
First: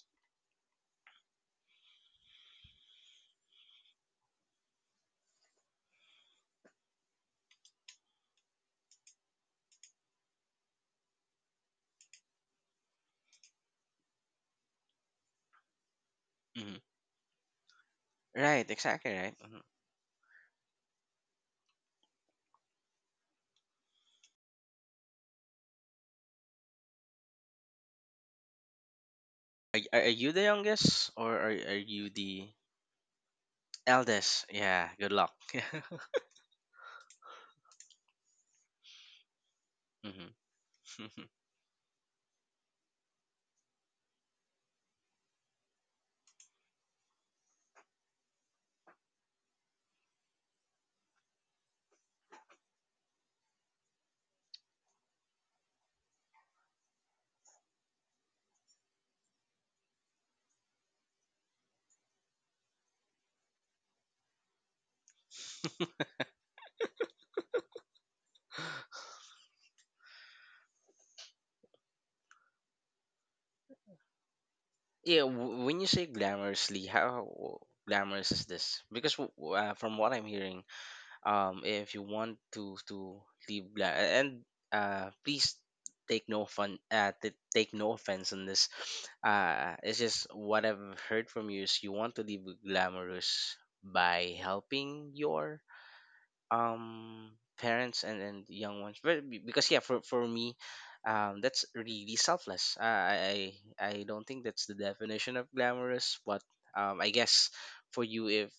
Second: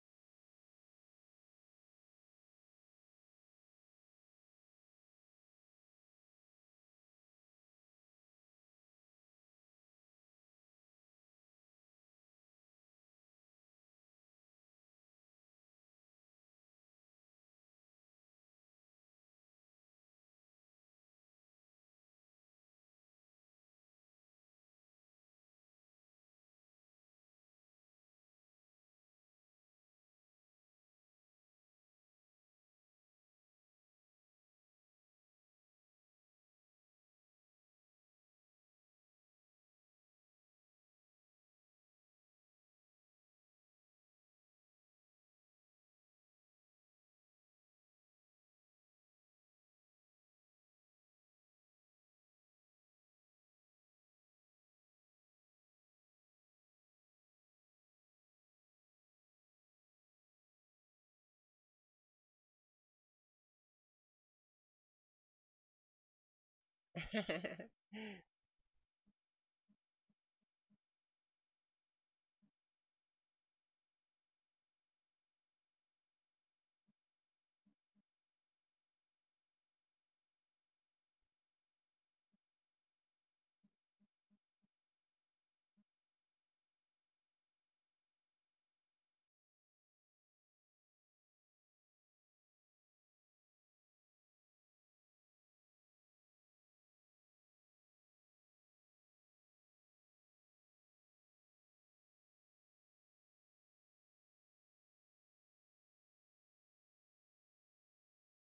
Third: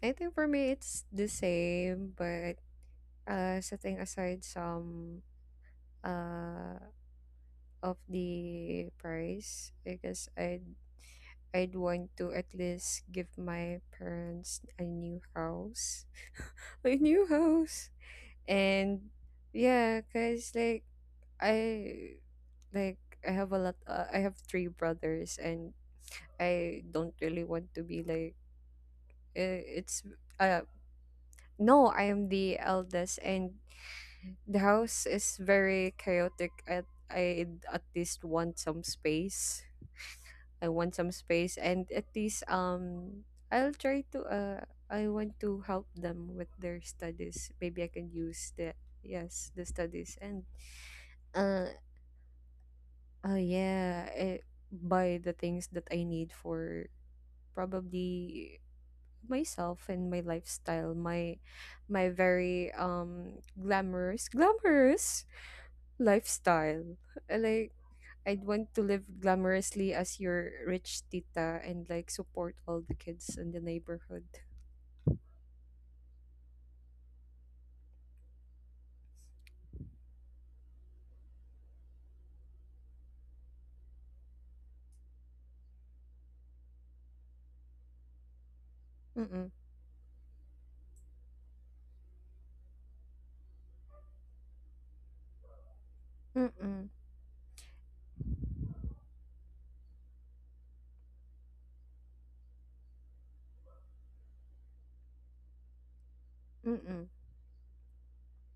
I think for me it's the same, but uh, setting aside some uh of the price, I guess I'd I'd want to at least give my parents a new house,
Hmm.
a new house,
Right.
and
Exactly. Right. Mhm.
yeah, cause like I like I have a lot. Uh, I have three brothers, and I don't really want to be like, uh,
Are, y- are
it's,
are you the
uh
youngest, or are are
no, I
you
am
the
the eldest, and
eldest?
the
Yeah.
house
Good luck.
is very chaotic. I I at least want some space.
Hmm.
I want some space, and at least, um, I'll try to, uh, I want to help them with their studies. Maybe I can use the, yes, the studies and uh oh yeah, eh, buy the things that I need for probably myself and my lifestyle, my my very um glamorous glamorous lifestyle. Uh, like, I'd want to live glamorously as your rich tita and like support all the kids in the neighborhood.
Yeah. W- when you say glamorously, how glamorous is this? Because w- w- uh, from what I'm hearing, um if you want to to leave bla- and uh please take no fun uh t- take no offense on this.
Mm-mm.
Uh it's just what I've heard from you is you want to live glamorous by helping your
Mm-mm.
um parents and and young ones, but be- because yeah, for for me, um that's really selfless. uh, i i I don't think that's the definition of glamorous, but um I
Mm-mm.
guess for you, if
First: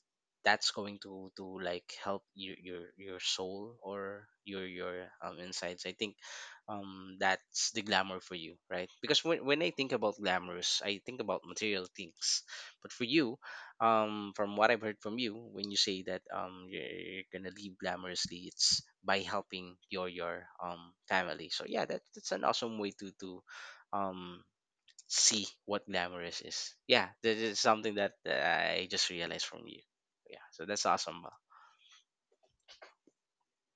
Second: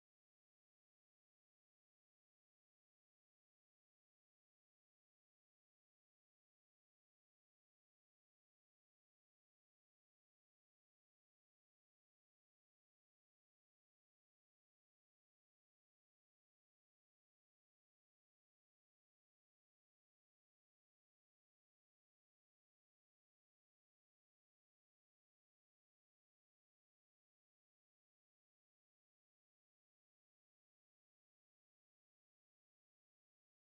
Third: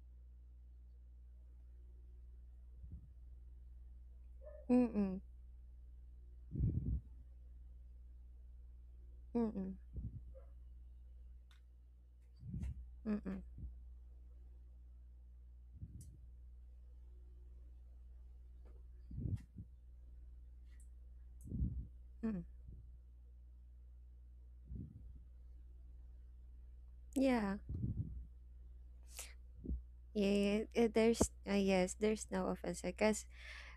that's going to to like help your your your soul or your your
Mm-mm.
um insides, I think um that's the glamour for you, right? Because when, when I
Mm-mm.
think about glamorous, I think about material things, but for you,
Mm-mm.
um from what I've heard from you, when you say that um you're, you're gonna leave glamorously, it's by helping your your um family. So yeah, that, that's an
Mm-mm.
awesome way to to um see what glamorous is. Yeah, that
Yeah.
is something that uh, I just realized from you. Yeah,
Yeah,
so
yeah,
that's
uh, there's,
awesome, Mel.
uh, yes, there's no offense. I guess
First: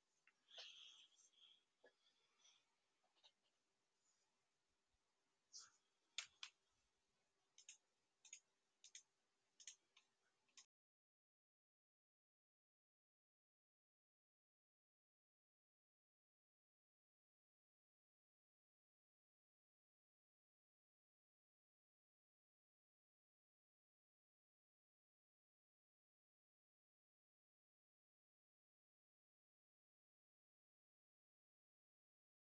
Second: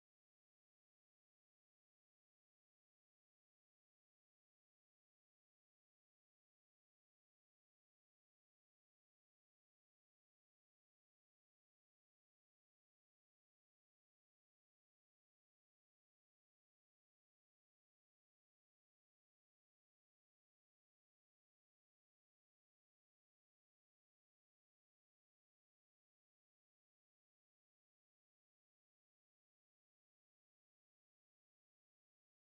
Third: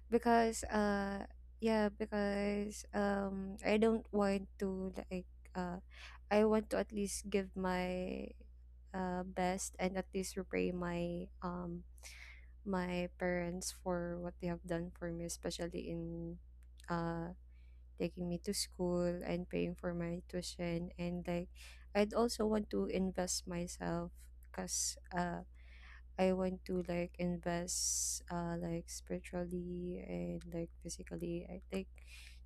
because uh yeah, because um I don't want to like, uh I want to at least give my uh best and at least repay my um my parents for what they have done for me, especially in uh taking me to school and paying for my tuition, and like I'd also want to invest myself because I want to like invest uh like spiritually and like physically. I like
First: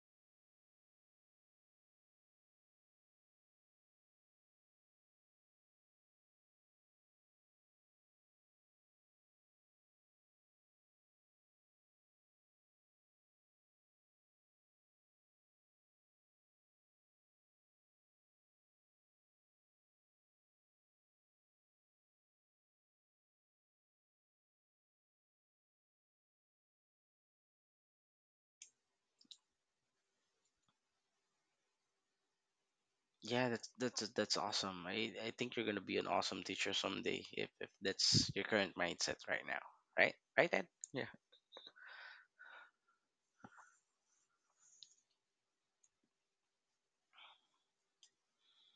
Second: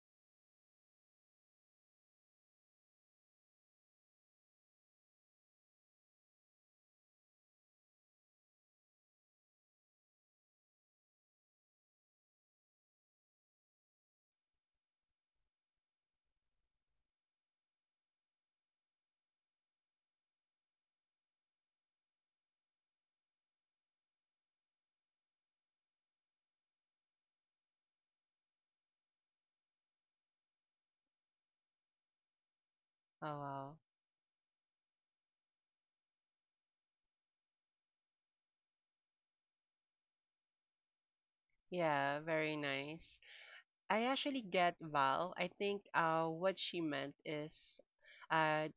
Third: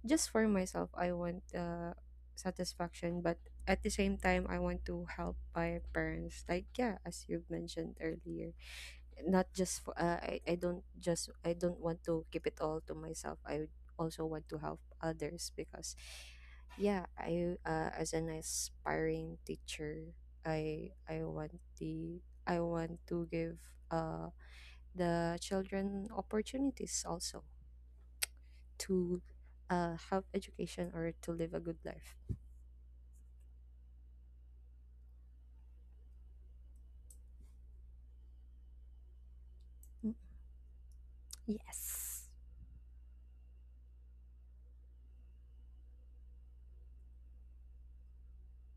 just for myself I want uh satisfaction, but at the same time I want to help my parents. Like yeah, as you've mentioned earlier, not just for uh, I, I don't just i don't want to keep it all to myself. I also want to help others because yeah, I uh, as an aspiring teacher, i i want the i want to give uh the children opportunities also to uh have education or to live a good life.
Oh,
Yeah, that's
wow.
that's that's awesome. i i think you're gonna be an awesome teacher someday if if that's your current mindset right now, right?
Mm,
Right, Ed? Yeah.
Yeah,
yes.
very nice. I actually get Val. I think uh, what she meant is uh,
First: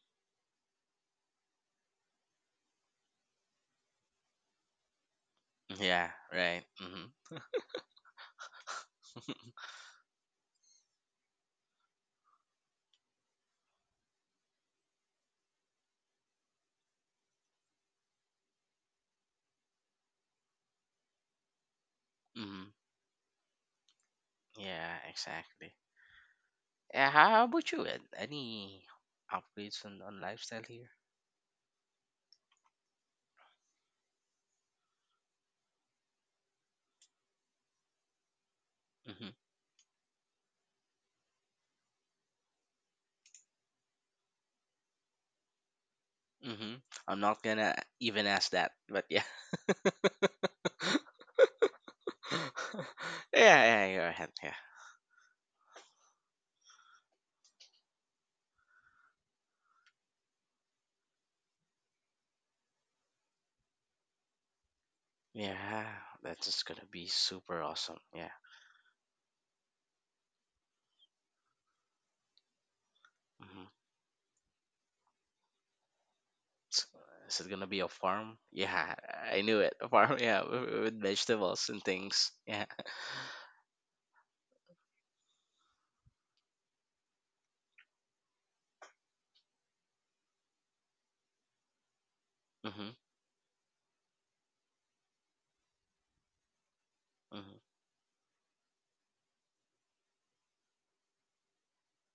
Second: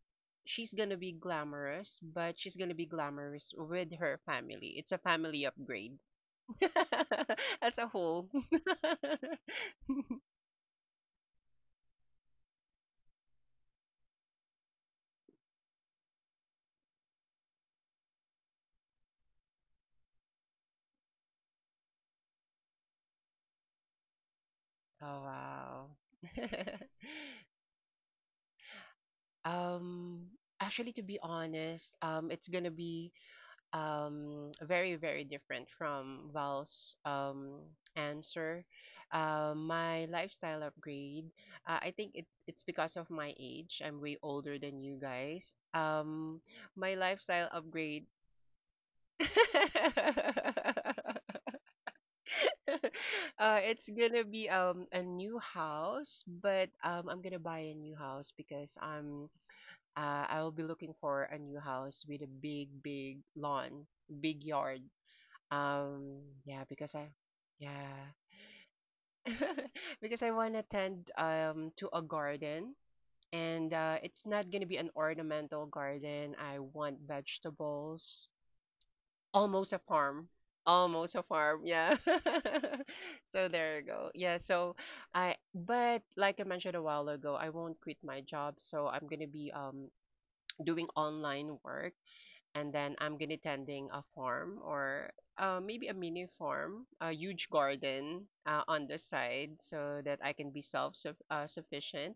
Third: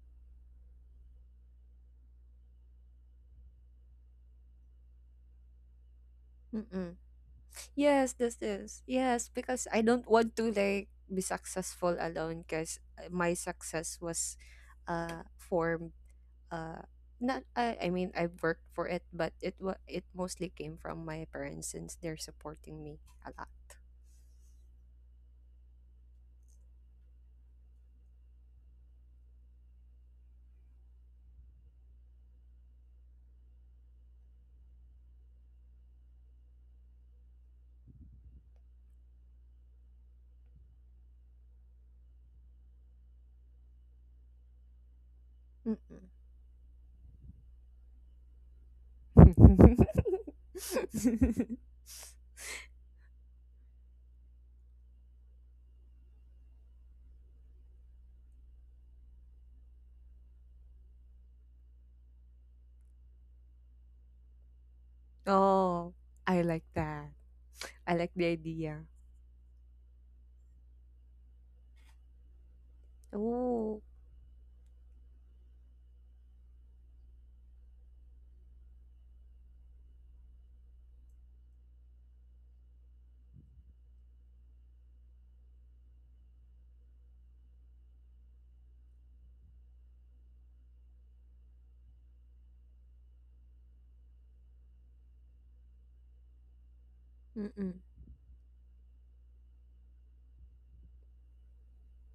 she's gonna be glamorous, but she's gonna be glamorous with her family. It's a family upgrade
Yeah, right.
Mm-mm.
Mm-hmm.
as a
Yes,
whole.
this is. Yes, because I don't want to like be successful alone because my success was uh formed, uh not, I, I mean I worked for it, but it wa it mostly came from my parents since they're
Mm-hmm.
supporting me a lot.
Yeah,
Oh
exactly.
wow.
Uh, how about you, Ed? Any upgrades on,
um
on lifestyle here?
Actually, to be honest, um it's gonna be um, very, very different from Val's um, answer.
Hmm.
Uh, my lifestyle upgrade, uh, I think it, it's because of my age. I'm way older than you guys.
Mm-mm.
Um,
Hmm.
my
I'm not
lifestyle
gonna
upgrade.
even ask that, but yeah.
Uh,
Yeah, yeah,
it's
you're
gonna
ahead.
be
Yeah,
um a new house, but um I'm gonna buy a new house because I'm uh I'll be looking for a new house with a big big lawn, big yard.
yeah,
oh,
Um,
I
that's
yeah,
like
just gonna
because
be
I
that.
super
I
awesome.
like
yeah.
the
Yeah.
idea.
Because I want to tend um to a garden
Hmm.
and
Oh.
uh it's not going to be an ornamental garden. I want
Is it gonna be a
vegetables.
farm? Yeah, I knew
Almost
it.
a
A farm,
farm.
yeah, with, with
Almost a farm.
vegetables and
Yeah.
things. Yeah.
So there you go. Yeah, so I but like I mentioned a while ago, I won't quit my job, so I'm going to be um doing online work and
Hmm.
then I'm gonna tending a farm or uh, maybe a mini farm, a huge
Hmm.
Mm-mm.
garden uh, on the side so that I can be self suf- uh, sufficient,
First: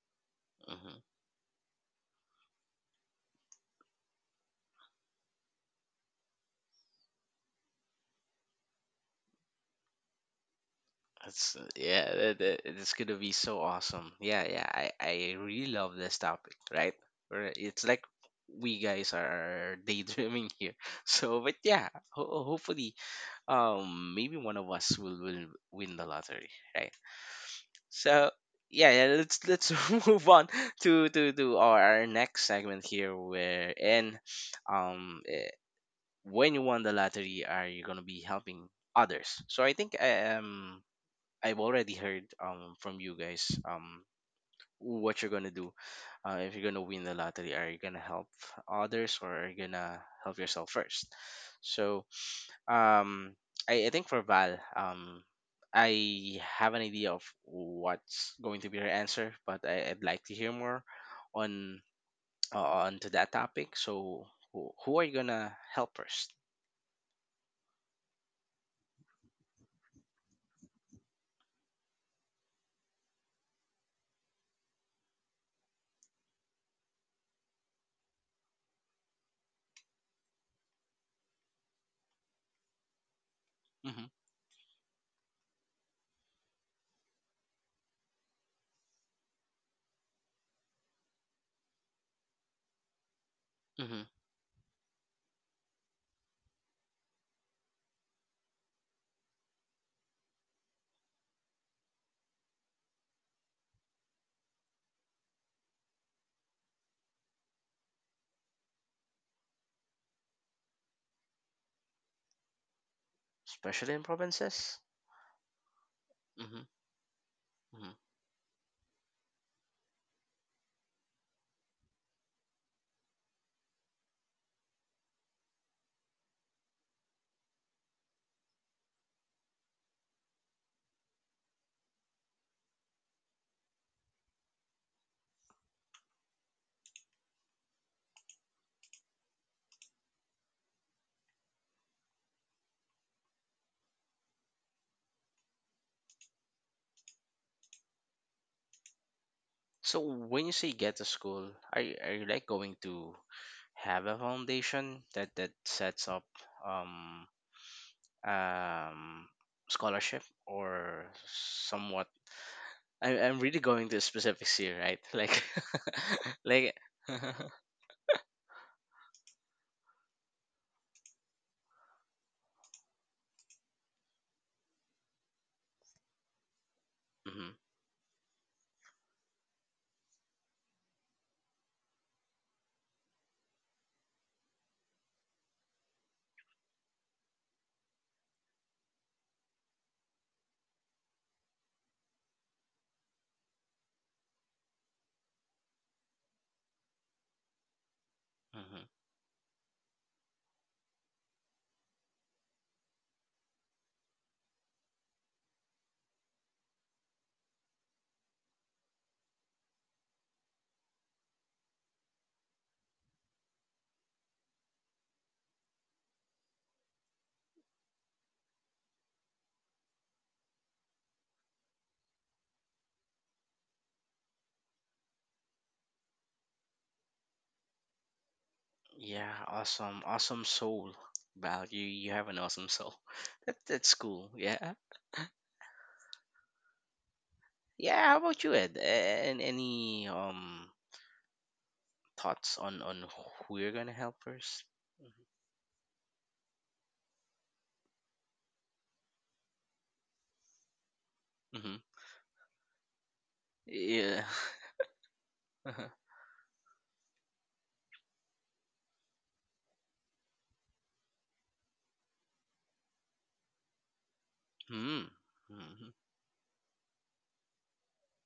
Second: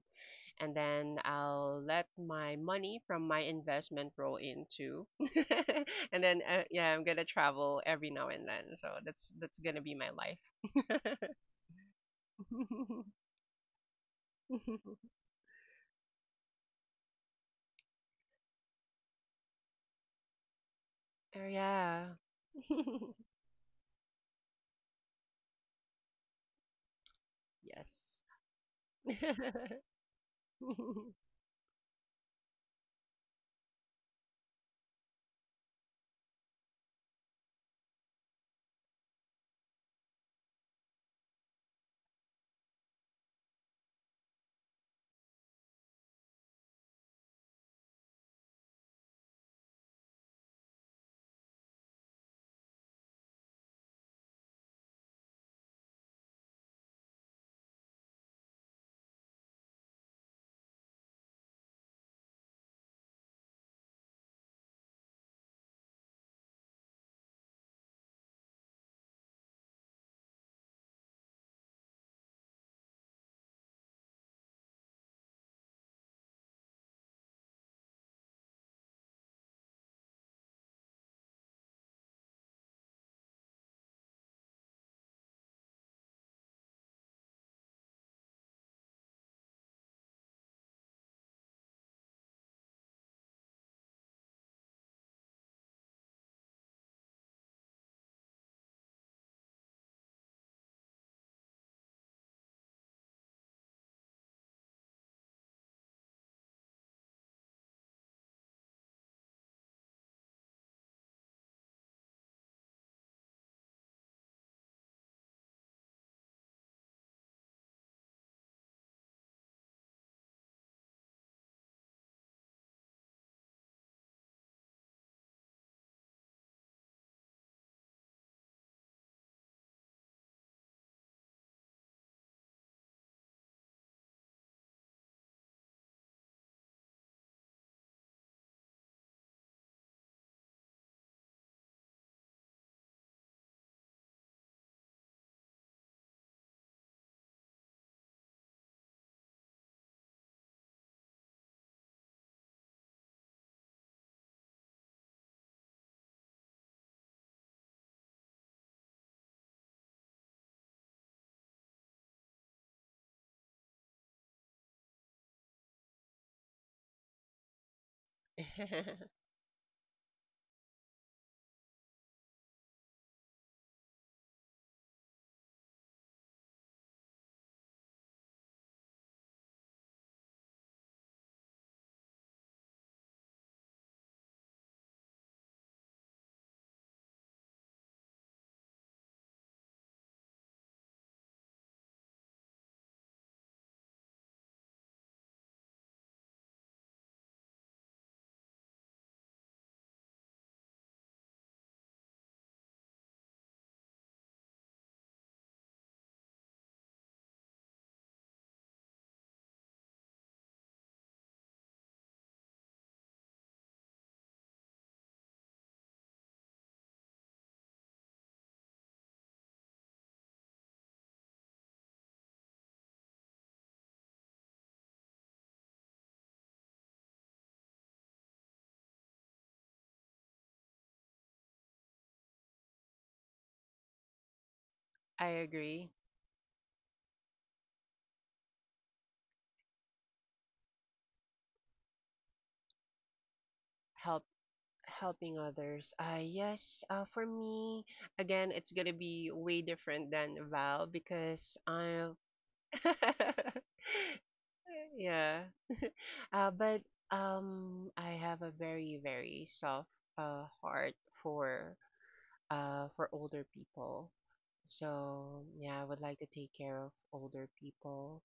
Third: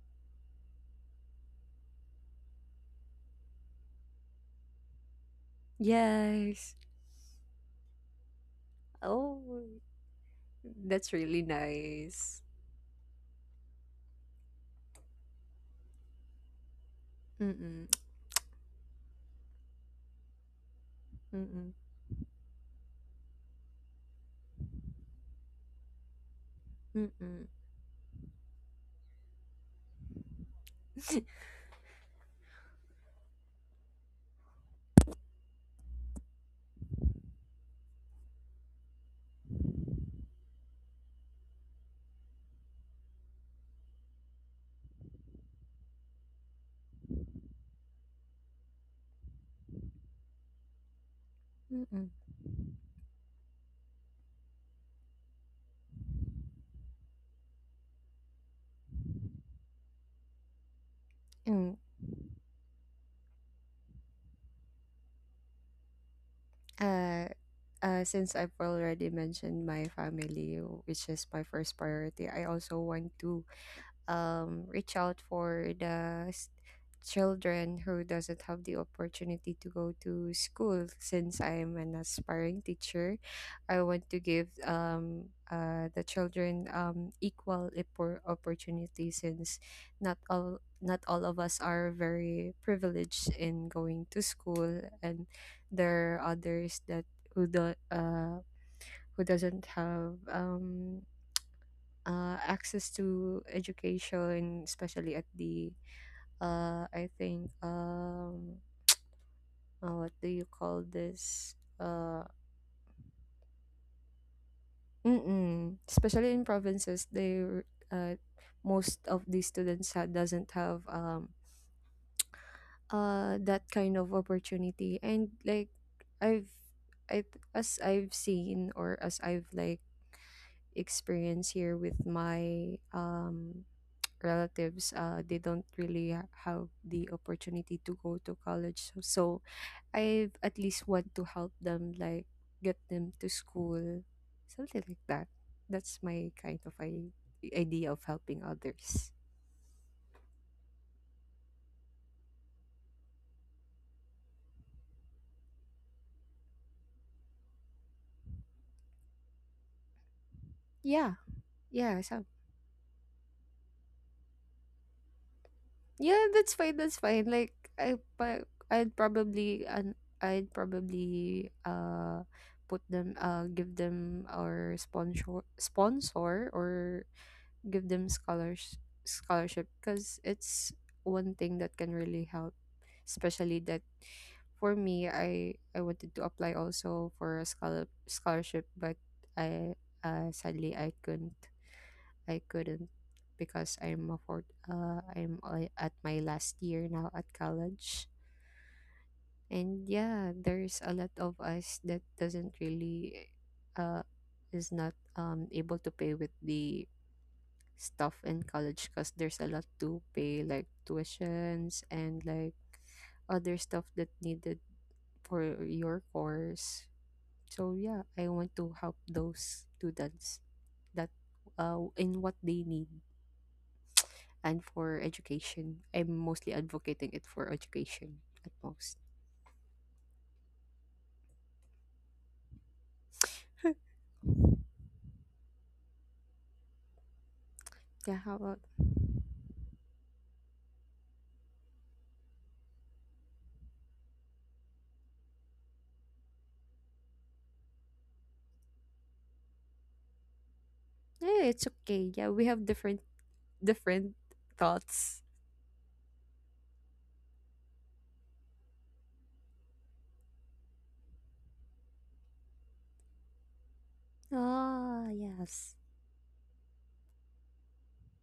and
Hmm.
then I'll let my money from my investment roll in too, and then uh,
Yes.
yeah, I'm gonna travel every now and then, so that's that's
Oh,
gonna be my
that's
life.
really
That's uh, yeah, that,
nice.
that- it's gonna be so awesome. Yeah, yeah, I I really love this topic, right? We're- It's
Mm-mm,
like we guys are daydreaming here. So,
Oh
but
mm-mm,
yeah,
yeah,
ho- hopefully, um, maybe one of us will will win the lottery, right?
mm-mm,
yes.
So yeah, yeah, let's let's move on to to to our, our next segment here, where in um eh, when you won the lottery, are you gonna be helping others? So I think I um I've already heard um from you guys um what you're gonna do uh, if you're gonna win the lottery. Are you gonna help others, or are you gonna help yourself first? So
mm-mm.
um I, I think for Val, um I have an idea of what's going to be her answer, but I, I'd like to hear more
Mm.
on uh, on to that topic. So who, who are you gonna help first?
Uh, uh, since I've already mentioned my family, which is my first priority, I also want to, um, reach out for the s- children who doesn't have the opportunity to go to school, since I'm an aspiring teacher. I want
Mm-hmm.
to give, um, uh, the children um, equal oppor- opportunity since not all not all of us are very privileged in
Mm-hmm.
going to school, and there are others that who do, uh, who doesn't have um uh, access to education, especially at the, uh, I think, um, uh, what do you call this? Uh,
Especially in provinces.
mm-mm. Especially in
Mm-hmm.
provinces, they r- uh, most of the students ha- doesn't have um, uh, that kind of opportunity, and like I've I th- as I've seen or as I've like experienced here with my um relatives, uh, they don't really ha- have the opportunity to go to college, so, so i at least want to help them, like get them to school, something like that. That's my kind of I- idea of helping others.
So when you say get to school, are you, are you like going to have a foundation that that sets up um um scholarship or
Yeah. yeah
somewhat?
so
I, I'm really going to specifics here, right? Like
yeah, that's
like.
fine, that's fine. Like I pa- I'd probably and I'd probably uh put them, uh give them our sponsor sponsor or
Hmm.
give them scholars scholarship, because it's one thing that can really help, especially that. For me, i i wanted to apply also for a scholar, scholarship, but I, uh, sadly I couldn't I Couldn't, because I'm a fourth, uh, I'm, uh, at my last year now at college.
Hmm.
And yeah, there's a lot of us that doesn't really, uh is not um able to pay with the stuff in college, because there's a lot to pay, like tuitions and like other stuff that needed for your course. So yeah, I want to help those students that uh, in what they need and for education. I'm mostly advocating it for education at most.
Yeah, awesome, awesome soul. Val, you you have an awesome soul. That that's cool. Yeah,
I agree.
yeah. How
Yeah, how
about you,
about.
Ed? A- And any um thoughts on on who you're gonna help
Help
first?
Helping others. Uh, yes, uh, for me, again, it's gonna be way different than Val
Yeah,
because
Mm-hmm.
it's
Mm-hmm.
okay.
I'm,
Yeah, we have different different
Yeah.
thoughts.
yeah.
Uh-huh.
Uh, but um, I have a very, very soft uh heart for uh for older people.
Mm.
Ah,
So
yes.
yeah, I
Mm-hmm.
would like to take care of older people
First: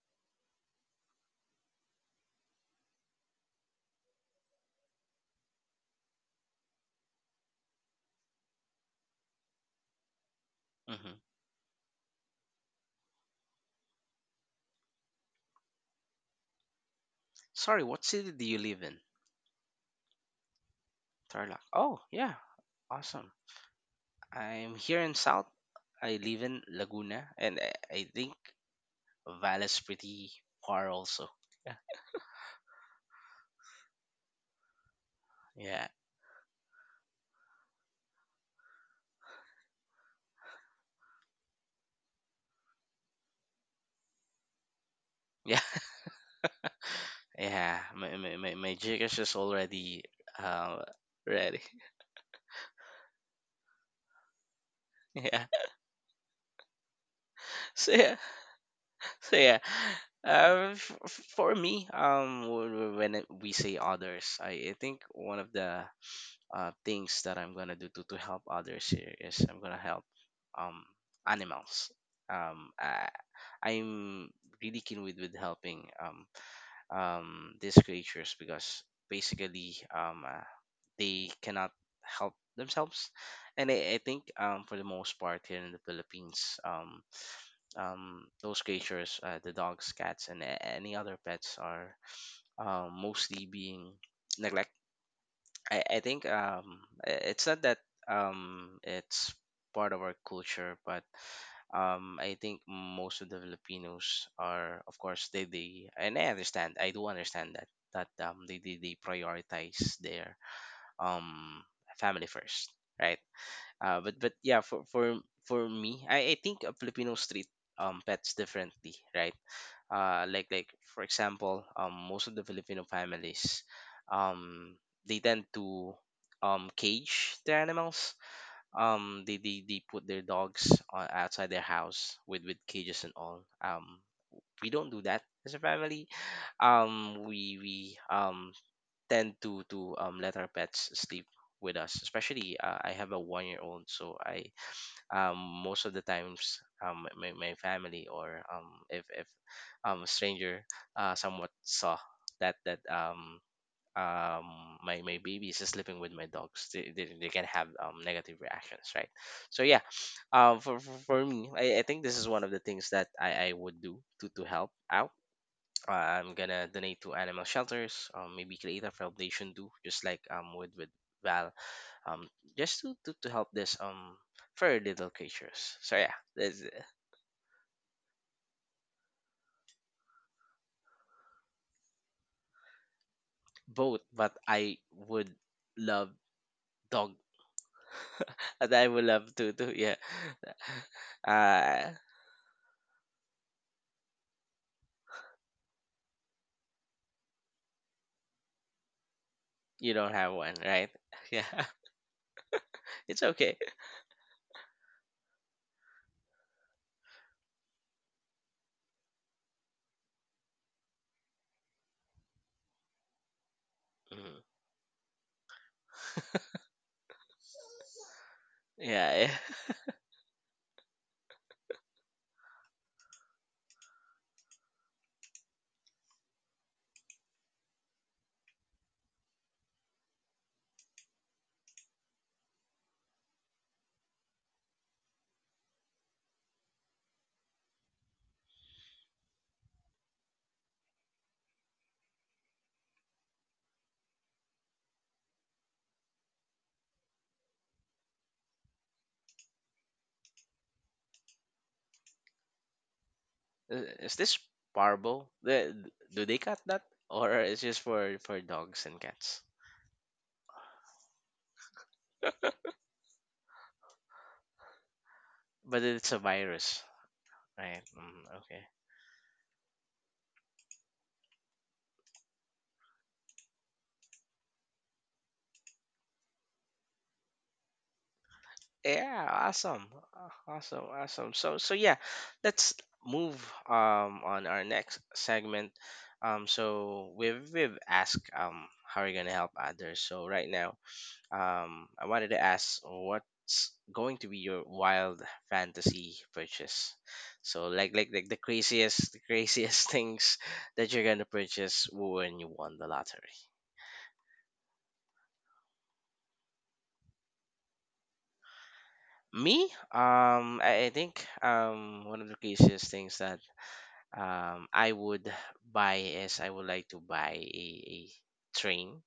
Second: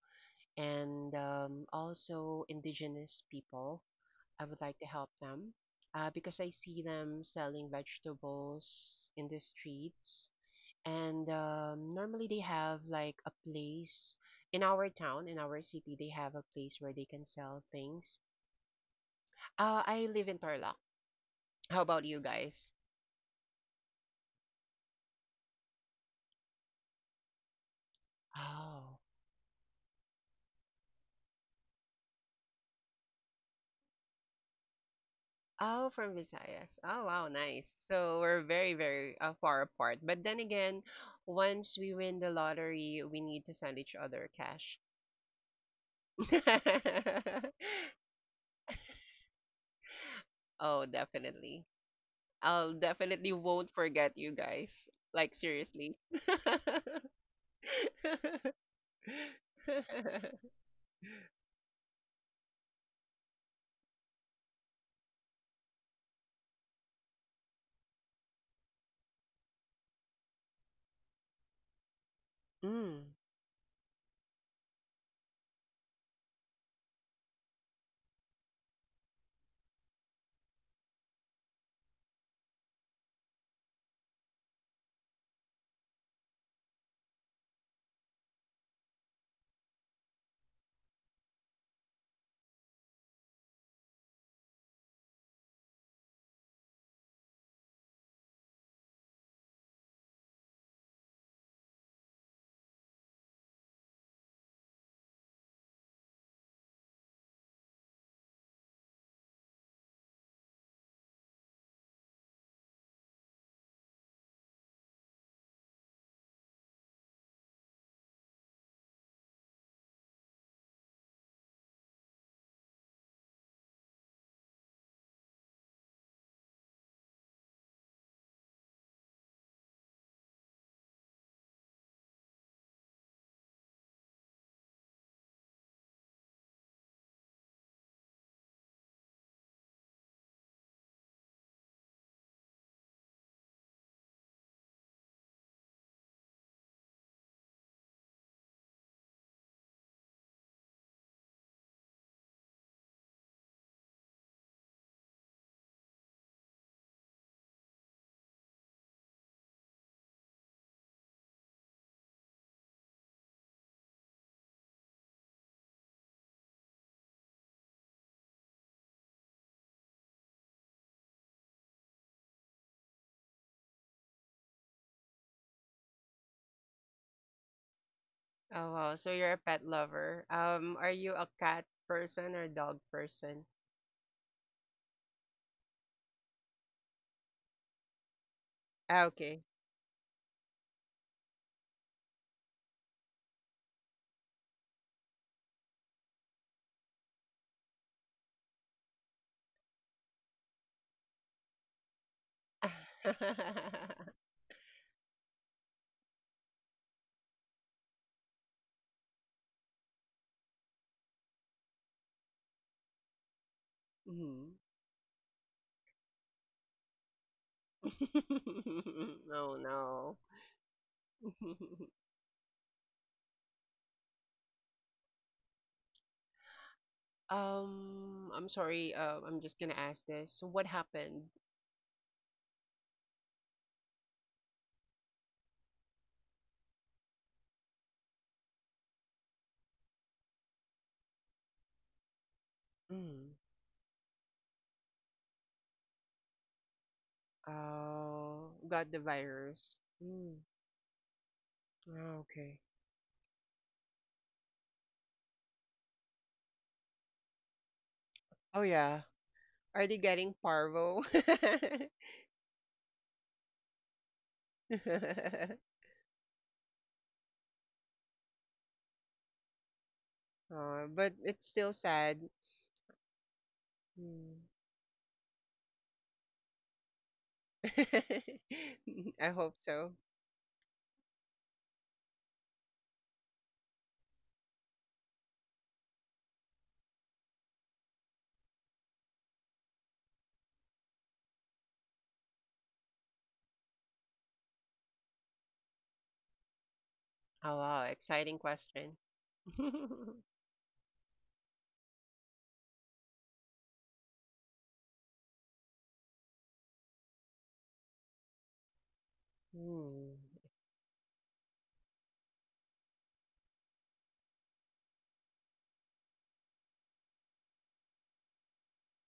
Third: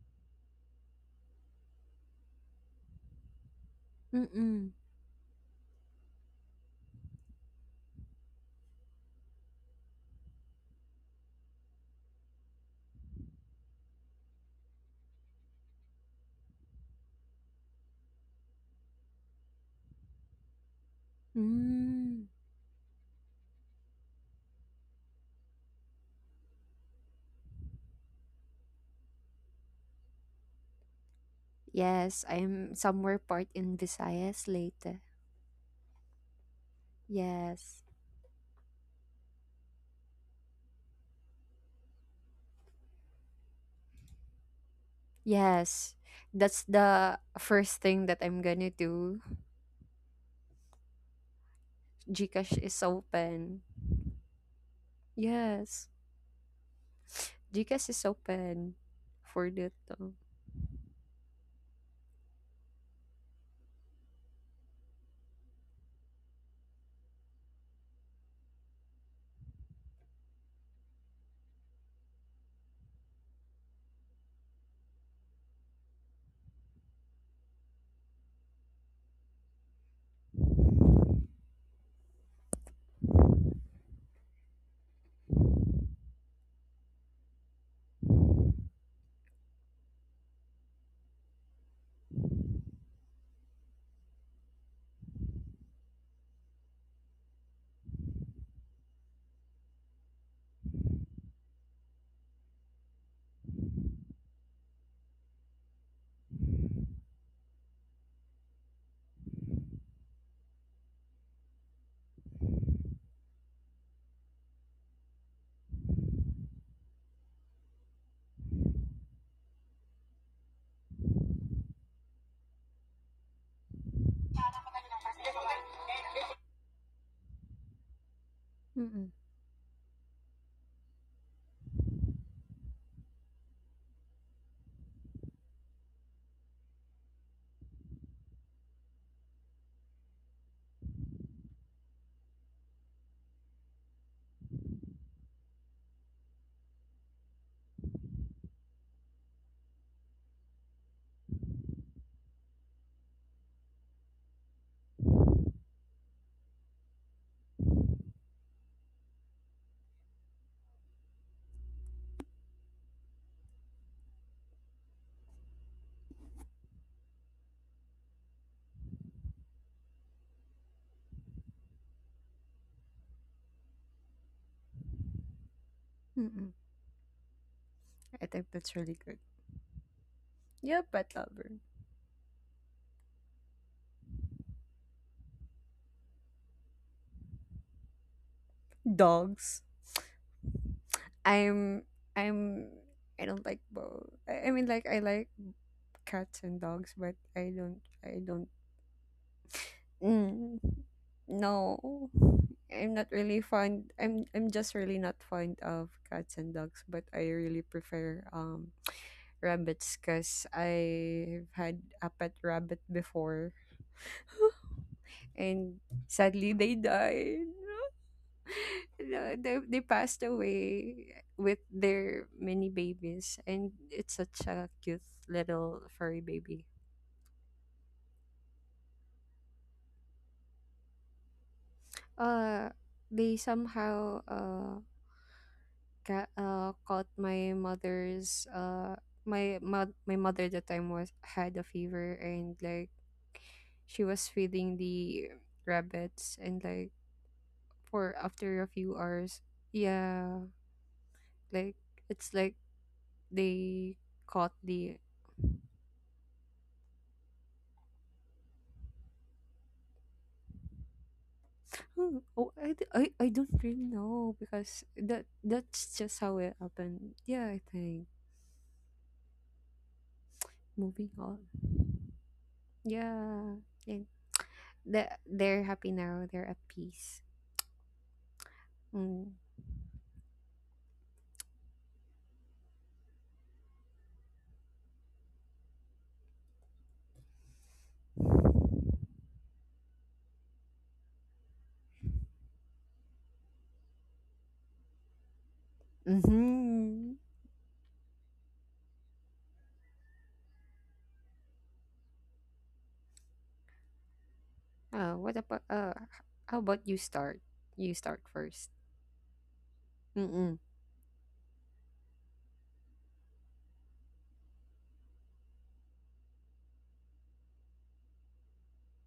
and um, also indigenous people I would
Mm-mm.
like to help them uh, because I see them selling vegetables in the streets.
Mm-hmm.
And um, normally they have like a place in our town, in our city, they have a place where they can sell
Sorry, what
things.
city do you live in?
Uh, I live in Tarlac.
Tarlac.
How
Oh,
about you
Mm.
yeah.
guys?
Awesome. I'm here in South. I live in Laguna, and I, I think
Oh,
Valle's pretty far also. Yeah.
Yes, I'm somewhere part in Visayas later.
Yeah.
oh, from Visayas. Oh, wow, nice.
Yes.
So we're very, very uh, far apart. But then again, once we win the lottery, we need to send each other cash.
Yeah.
Yes. That's the
Yeah.
first thing
My
that
my
I'm
my,
gonna
my jig is
do.
just already uh
Oh,
ready.
definitely.
Gcash
I'll
is
definitely
open.
won't forget you guys. Like
Yeah.
Yes.
seriously.
Gcash
So
is
yeah.
open
So
for
yeah,
that. uh,
uh, f- f- for me, um, w- w- when it- we say others, I, I think one of the uh, things that I'm gonna do to, to help others here is I'm gonna help um animals. Um, I,
Mm.
I'm really keen with with helping um um these creatures because basically um uh, they cannot help themselves, and I, I think um for the most part, here in the Philippines, um um, those creatures, uh, the dogs, cats, and a- any other pets, are um, mostly being neglect. I, I think um, i- it's not that um, it's part of our culture, but um, I think most of the Filipinos are, of course, they, they and I understand, I do understand that that um, they, they, they prioritize their um, family first, right? Uh, but but yeah, for for for me, I, I think uh, Filipinos treat um pets differently, right? uh, like like for example, um, most of the Filipino families, um, they tend to um, cage their animals.
Mm-mm.
Um, they, they, they put their dogs on, outside their house with, with cages and all. Um, we don't do that as a family. Um, we we um tend to to um, let our pets sleep with us, especially uh, I have a one year old, so I um, most of the times um, my, my family, or um, if, if um, a stranger uh, somewhat saw that that um, um, my, my baby is sleeping with my dogs, they, they, they can have um, negative reactions, right? So yeah, um, for, for, for me, I, I think this is one of the things that I, I would do to, to help out. uh, I'm gonna donate to animal shelters, um, maybe create a foundation too, just like um with with Val, um, just to to, to help this um furry little creatures. So yeah,
Mm-mm.
there's uh,
I think
Oh
that's
wow,
really
so
good.
you're a pet lover. Um,
Yeah,
are you
pet
a
lover.
cat person or dog person?
both, but I would love dog. And I would
Ah,
love
okay.
to
Dogs.
to yeah.
I'm
Uh,
I'm I don't like both. I, I mean, like, I like cats and dogs, but I don't I don't.
you don't have one,
Mm,
right? Yeah,
no, I'm not
it's
really
okay.
fond. I'm I'm just really not fond of cats and dogs, but I really prefer um rabbits, because I've had a pet rabbit before.
Mhm.
Mhm.
And sadly, they died.
Yeah. Yeah.
No,
Oh
they, they
no.
passed away with their many babies, and it's such a cute little furry baby.
Um, I'm sorry. Uh, I'm just gonna ask this. What happened?
Uh, they somehow uh ca- uh, caught my mother's uh my mo- my mother at the time was had a fever, and like
Mm.
she was feeding the rabbits, and like for
Oh,
after a
got
few
the
hours,
virus. Mm.
yeah, like
Ah,
it's like
okay.
Uh,
they
is this
caught the—
parbo? The- Do they cut that, or is just for for
Oh
dogs
yeah.
and cats?
Are they getting parvo?
Hmm, oh, I, d- I, I don't really know,
Uh,
because that
But
that's
it's
just
a
how it
virus,
happened. Yeah, I
right?
think
Mm, okay.
moving
but
on.
it's still sad.
Yeah. And
Mm.
the, they're happy now, they're at peace.
I
Yeah,
Mm.
hope
awesome.
so.
Uh, Awesome, awesome. So so yeah, let's move um on our next segment. Um so we've we've asked um how are you gonna help others. So right now, um I wanted to ask what's going to be your wild fantasy purchase.
Mhm.
Oh
So
wow,
like like like the
exciting question.
craziest the craziest things that you're gonna purchase when you won the lottery.
Oh, what about, uh h- how about you start? You start first.
Me,
Hmm.
Mm-mm.
um, I, I think um one of the craziest things that um I would buy is I would like to buy a, a train.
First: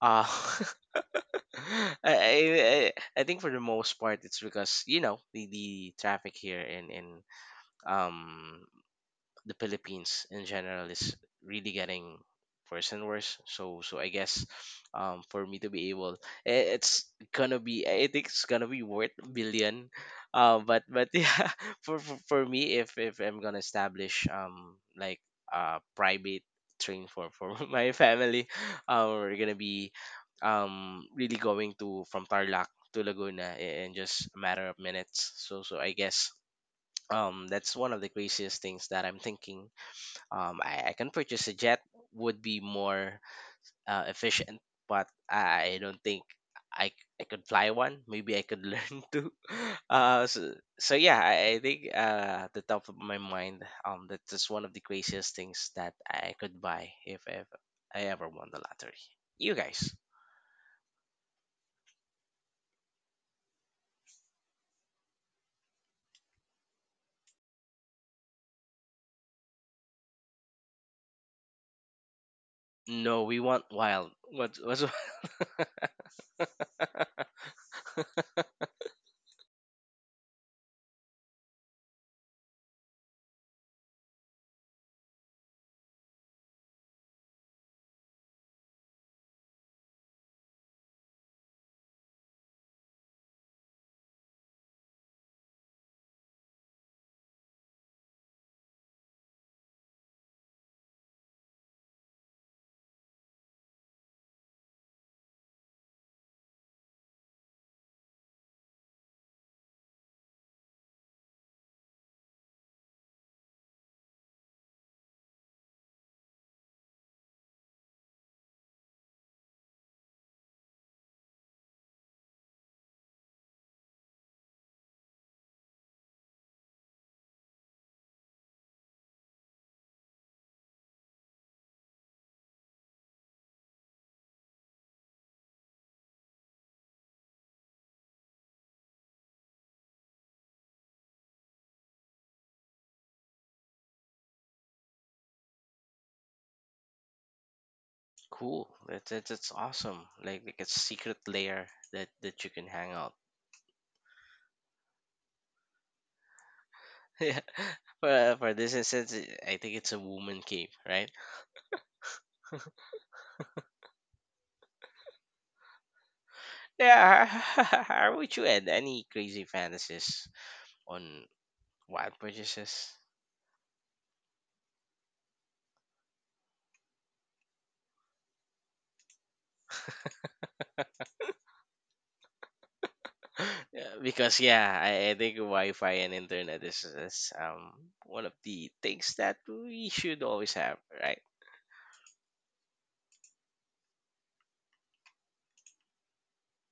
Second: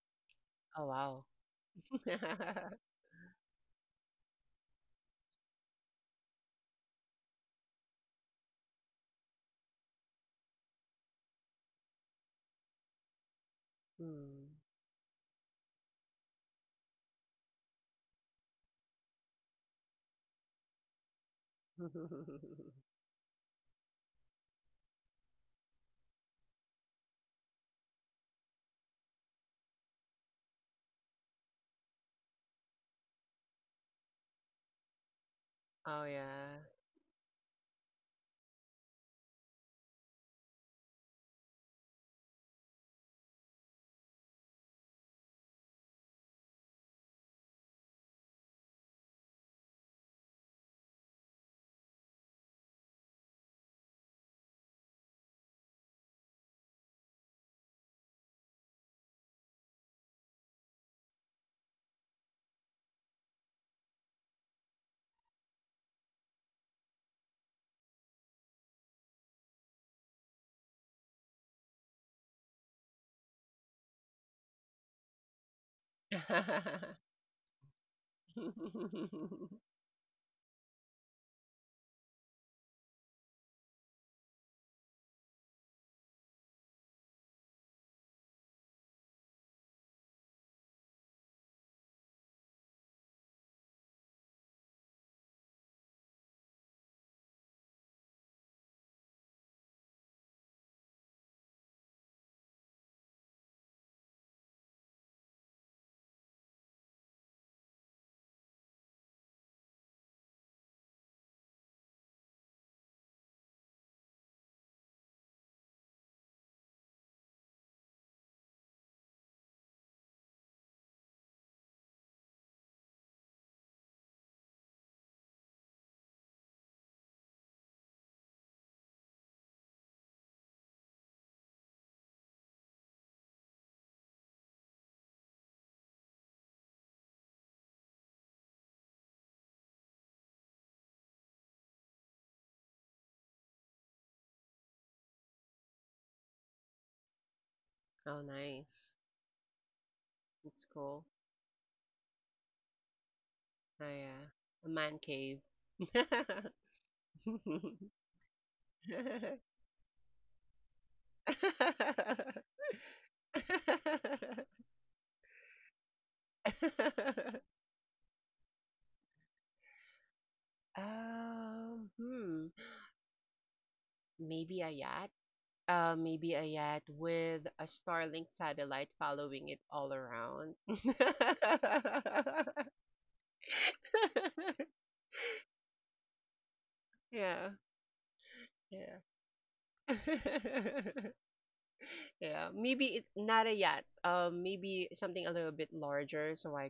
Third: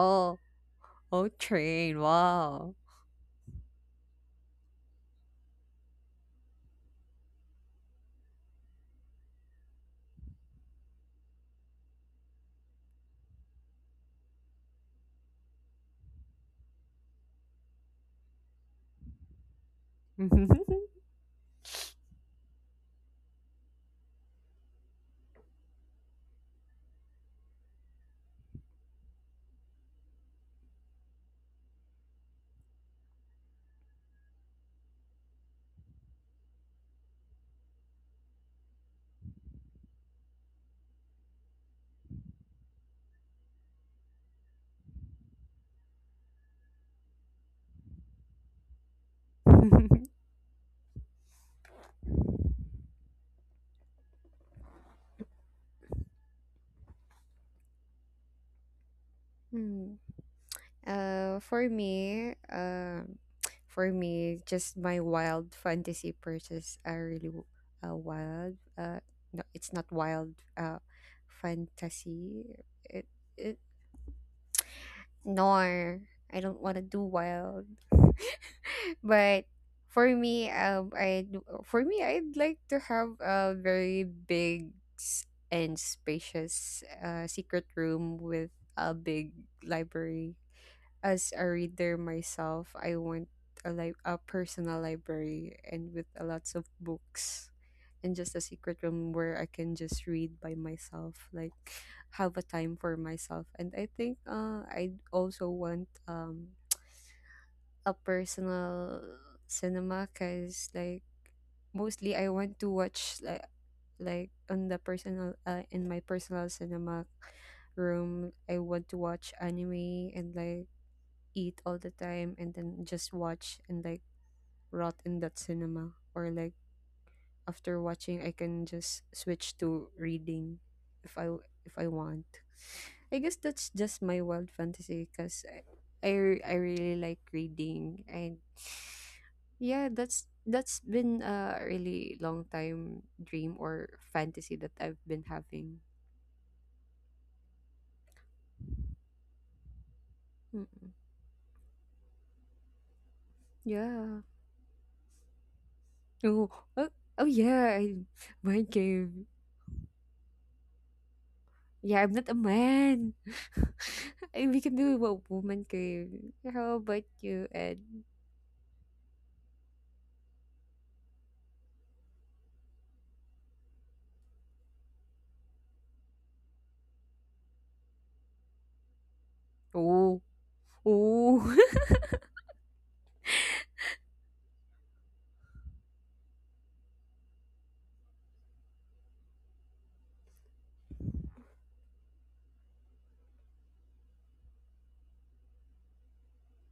Uh,
Oh wow.
oh, train.
I, I
Wow.
I I think for the most part it's because you know the, the traffic here in in um the Philippines in general is really getting worse and worse. So so I guess
Hmm.
um for me to be able i- it's gonna be I think it's gonna be worth billion. Uh, but but yeah for, for for me if if I'm gonna establish um like a private train for for my family uh, we're gonna be um really going to from Tarlac to Laguna i- in just a matter of minutes. So so I
Oh
guess
yeah.
um that's one of the craziest things that I'm thinking. Um, I, I can purchase a jet would be more uh, efficient, but I I don't think I, I could fly one. Maybe I could learn to. Uh, so, so yeah, I, I think uh, at the top of my mind, um, that's just one of the craziest things that I could buy if, ever I ever won the lottery. You guys.
Mm. Uh, for me, um for me, just my wild fantasy purses are really w- uh, wild. Uh, no, it's not wild, uh fantasy. It,
No, we
it
want wild. What what's wild?
nor I don't want to do wild. But for me, um, I for me, I'd like to have a very big s- and spacious uh secret room with a big library. As a reader myself, I want a li- a personal library and with a lots of books, and just a secret room where I can just read by myself, like have a time for myself. And I think, uh, I also want um a personal cinema, because like, mostly I want to watch, like like on the personal uh, in my personal cinema room, I want to watch anime and like eat all the time and then just watch and like rot in that cinema, or like after watching I can just switch to reading, if I if I want. I guess that's just my wild fantasy, because I, I re- I really like reading. And yeah, that's that's been a really long time dream or fantasy that I've been having.
Oh
Cool.
nice.
That's, that's that's awesome. Like like
It's
a
Mm-mm.
cool.
secret layer that that you can hang out.
Oh
Yeah.
yeah. A man cave.
Oh, oh, oh
Yeah.
yeah, I—
For, for
mind
this
cave.
instance, it- I think it's a woman cave, right?
Yeah, I'm not a man. I, we can do what woman can. How about
Yeah.
you, Ed?
How would you add any crazy fantasies on
Um,
wild
hmm.
purchases?
Maybe a yacht. Uh, maybe a yacht with a Starlink satellite following it all
Oh,
around.
oh.
Yeah, because yeah, I, I think Wi-Fi and internet is, is
Yeah,
um one of the things
yeah.
that we should always have, right?
Yeah, maybe it not a yacht. Um, maybe something a little bit larger so I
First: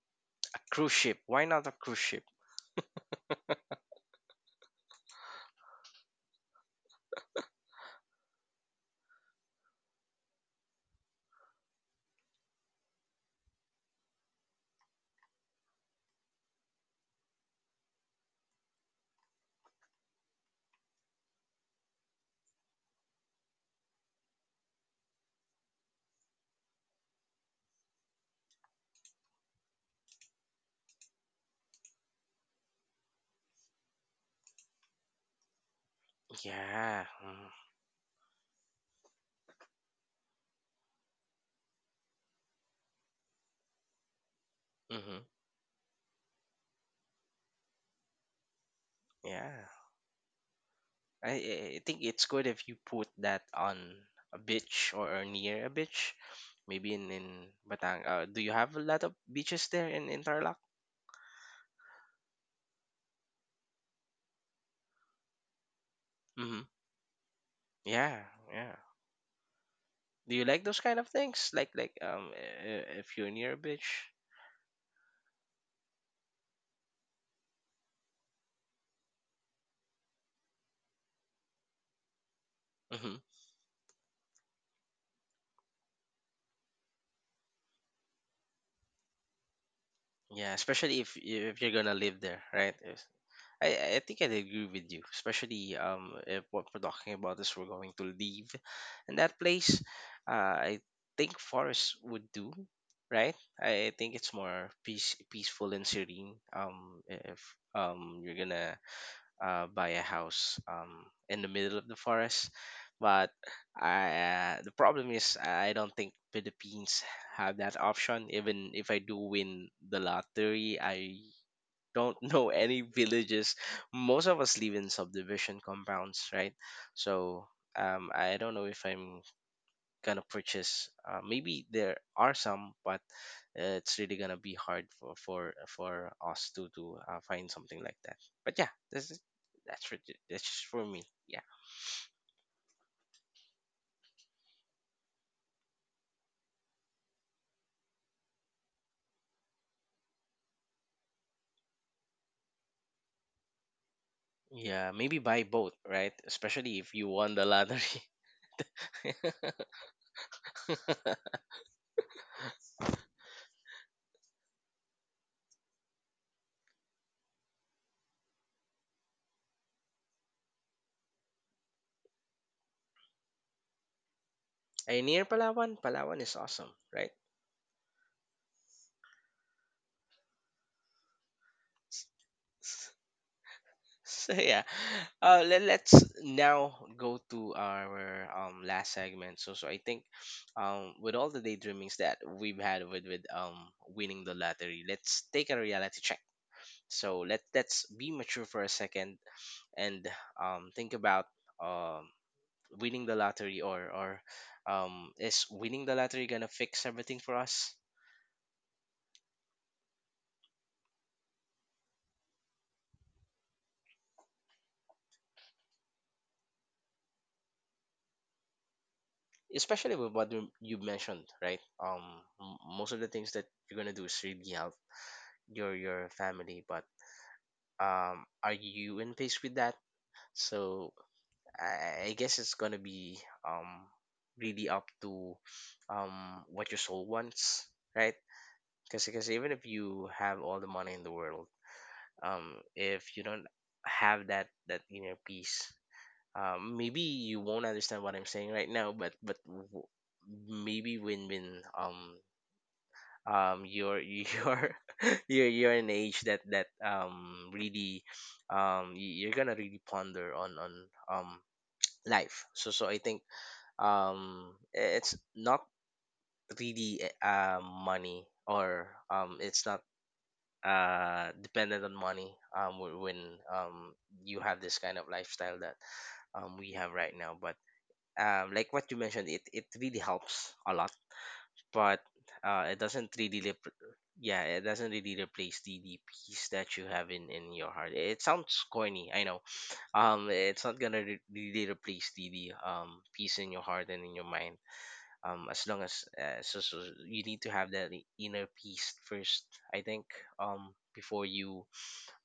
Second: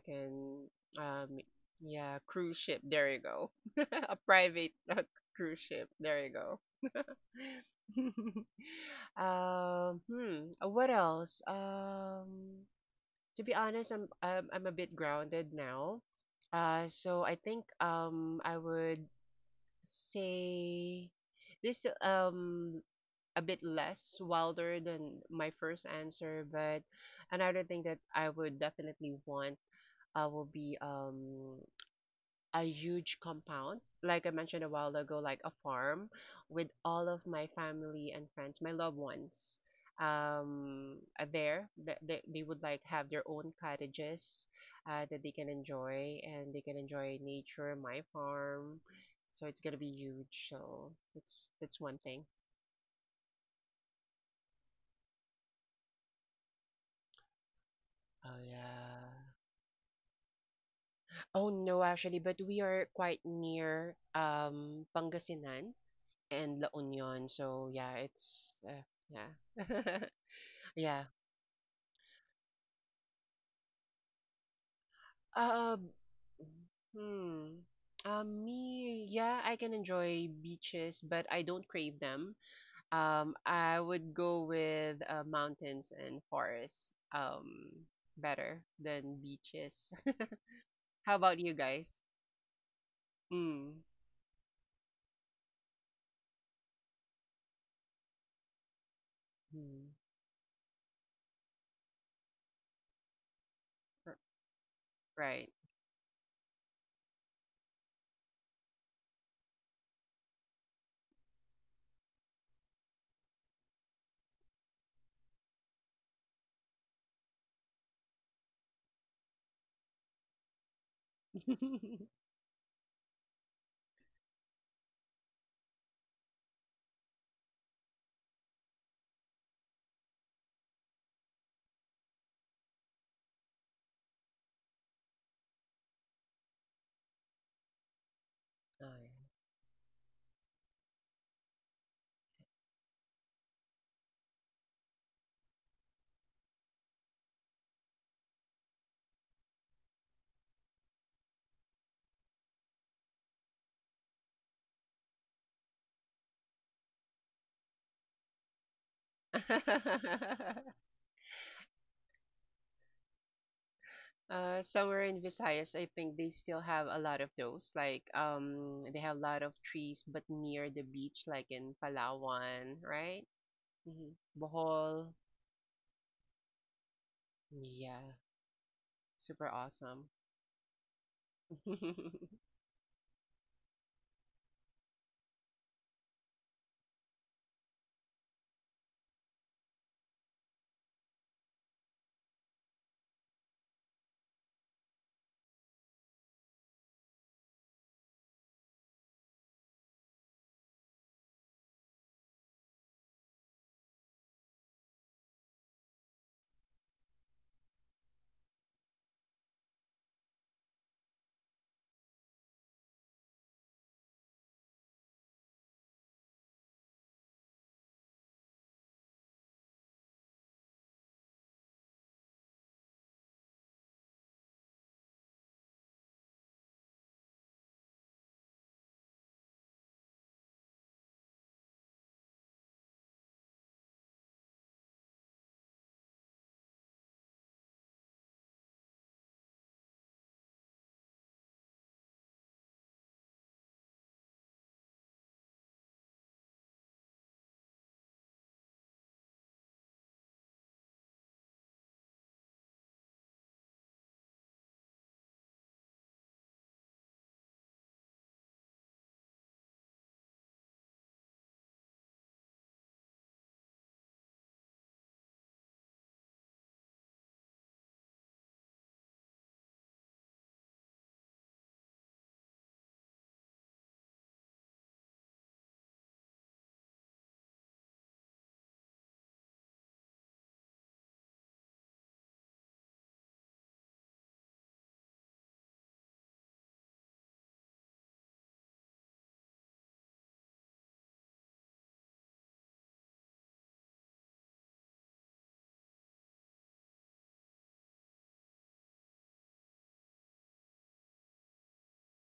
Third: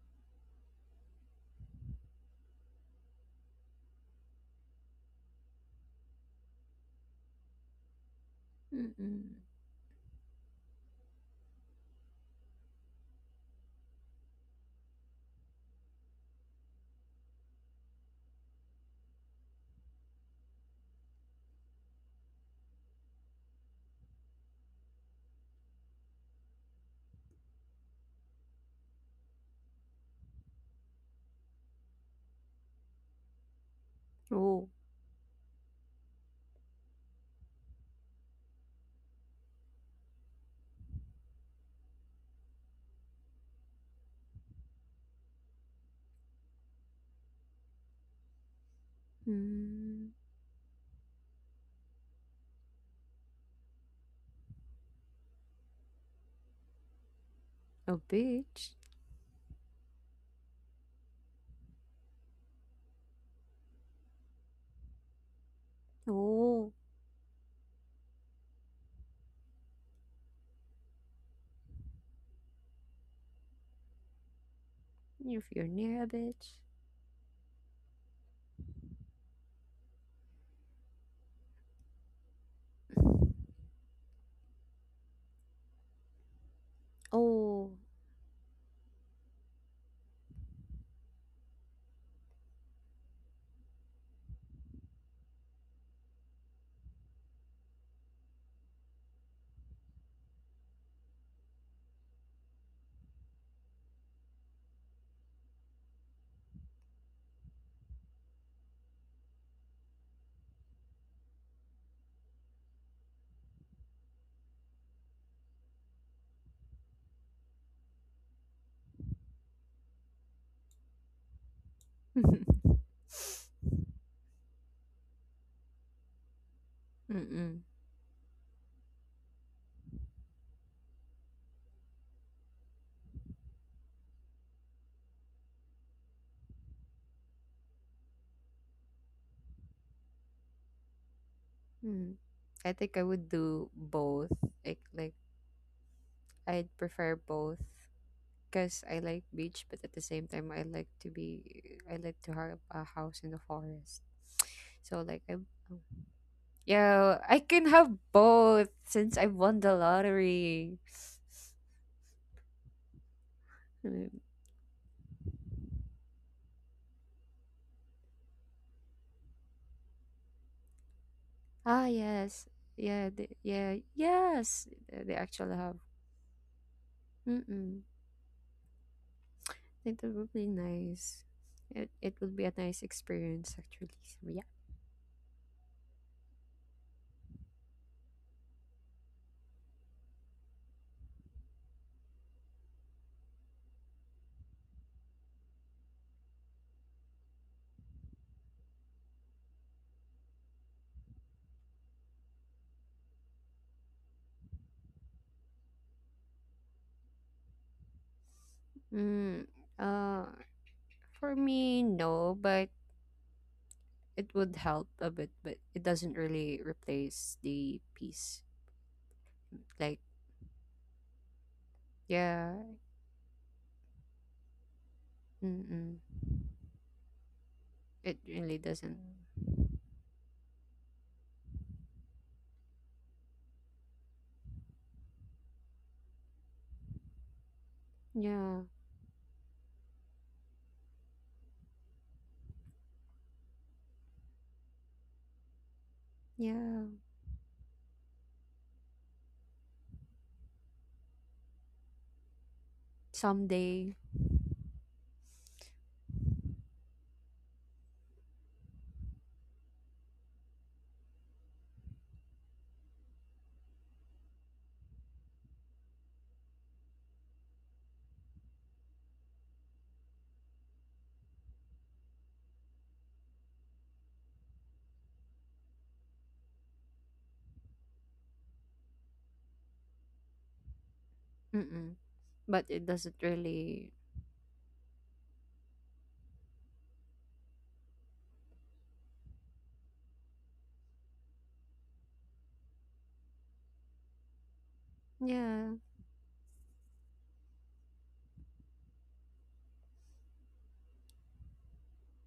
A
can
cruise ship.
um
Why not a cruise
yeah,
ship?
cruise ship. There you go. A private uh, cruise ship. There you go.
Mm-mm.
Um, hmm, uh, what else? Um, to be honest, I'm I'm, I'm a bit grounded now. Uh, so I think um I would say this um a bit less wilder than my first answer, but another thing that I would definitely want uh will be um a huge compound, like I mentioned
Oh.
a while ago, like a farm with
Yeah.
all of my family and friends, my loved ones, um, are there. That they, they would like have their own cottages
Mm-hmm.
uh,
Mm-hmm.
that they can enjoy and they can enjoy nature, my farm. So it's
Yeah.
gonna be
Mm.
huge. So
I, I
that's that's
I
one
think
thing.
it's good if you put that on a beach or near a beach, maybe in in
A
Batang. Uh,
Oh
do you
bitch.
have a lot of
yeah.
beaches there in in Tarlac?
Oh no, actually, but we are quite near um Pangasinan and
Mm-hmm.
La
Oh,
Union. So yeah,
Yeah,
it's
yeah.
uh, yeah.
Do you like those kind
Yeah.
of things? Like like um, i- i- if you're near a beach.
if you're
Uh,
near a bitch.
hmm. Um, me, yeah, I can enjoy beaches, but I don't crave them.
Mm-hmm.
Um, I would go with uh, mountains and forests, um,
Oh.
better than beaches.
Yeah, especially
How
if
about
you-
you
if you're
guys?
gonna live there, right? If,
Mm.
I, I think I'd agree with you, especially um, if what we're talking about is we're going to leave in that place.
Mm.
Uh, I think forest would do, right? I, I
R-
think it's more peace,
Right.
peaceful and serene. Um, if um, you're gonna uh, buy a house um, in the middle of the forest, but I, uh, the problem is I don't think Philippines have that option. Even if I do win the lottery, I don't
Mm-mm.
know any villages. Most of us live in subdivision compounds, right? So
Mm.
um, I don't know if I'm gonna purchase. Uh, maybe there are some, but uh, it's really gonna be hard for for for us to to uh, find something like that. But yeah,
Oh,
this is that's for, that's just for me. Yeah,
I think I would do both. Like, like I'd prefer both, because I like beach, but at the same time, I like to be, I like to have a house in the forest.
yeah.
So
Maybe
like I,
buy both, right? Especially if you
yeah,
won
I
the
can have
lottery.
both since I won the
yeah.
lottery. Mm.
Uh, somewhere in Visayas, I think they still have a lot of those. Like, um, they have a lot of trees, but near the beach, like in
Ah, yes,
Palawan,
yeah,
right?
the, yeah,
hmm
yes,
Ay,
uh,
Bohol.
they
near
actually have.
Palawan. Palawan is awesome, right?
Mm-mm.
Yeah, super
It
awesome.
would be nice. It it would be a nice experience actually. So
So
yeah.
yeah, uh, let, let's now go to our um last segment. So so I think, um, with all the daydreamings that we've had with with um winning the lottery, let's take a reality check. So let let's be mature for a second and um think about um winning the lottery or or um is winning the lottery gonna fix everything for us?
Mm. Uh, for me, no, but it would help a bit, but it doesn't really replace the peace. Like,
Especially with what you you mentioned, right? Um
yeah,
m- most of the things that you're gonna do is really help your
mm-mm,
your family, but
it
um
really
are
doesn't.
you in pace with that? so i, I guess it's gonna be um really up to um what your soul wants, right?
Yeah,
Because because even if you have all the money in the world, um if you don't have that that inner peace, um,
yeah,
maybe you won't understand what I'm saying right now, but but w- maybe when when um um
someday,
you're you're you're you're in an age that that um really um y- you're gonna really ponder on on um life. So so I think um i- it's not really uh money, or um it's not uh dependent on money um wh- when um you have this kind of lifestyle that um we have right now, but um, like what you mentioned, it it really helps a lot,
mm-mm,
but
but
uh, it
it
doesn't
doesn't
really rep-
really.
yeah, it doesn't really replace the, the peace that you have in, in your heart. It sounds corny, I know. Um, it's not gonna re- really replace the, the um peace in your heart and in your mind. Um, as
Yeah,
long as uh, so, so you need to have that i- inner peace first, I think. Um, before you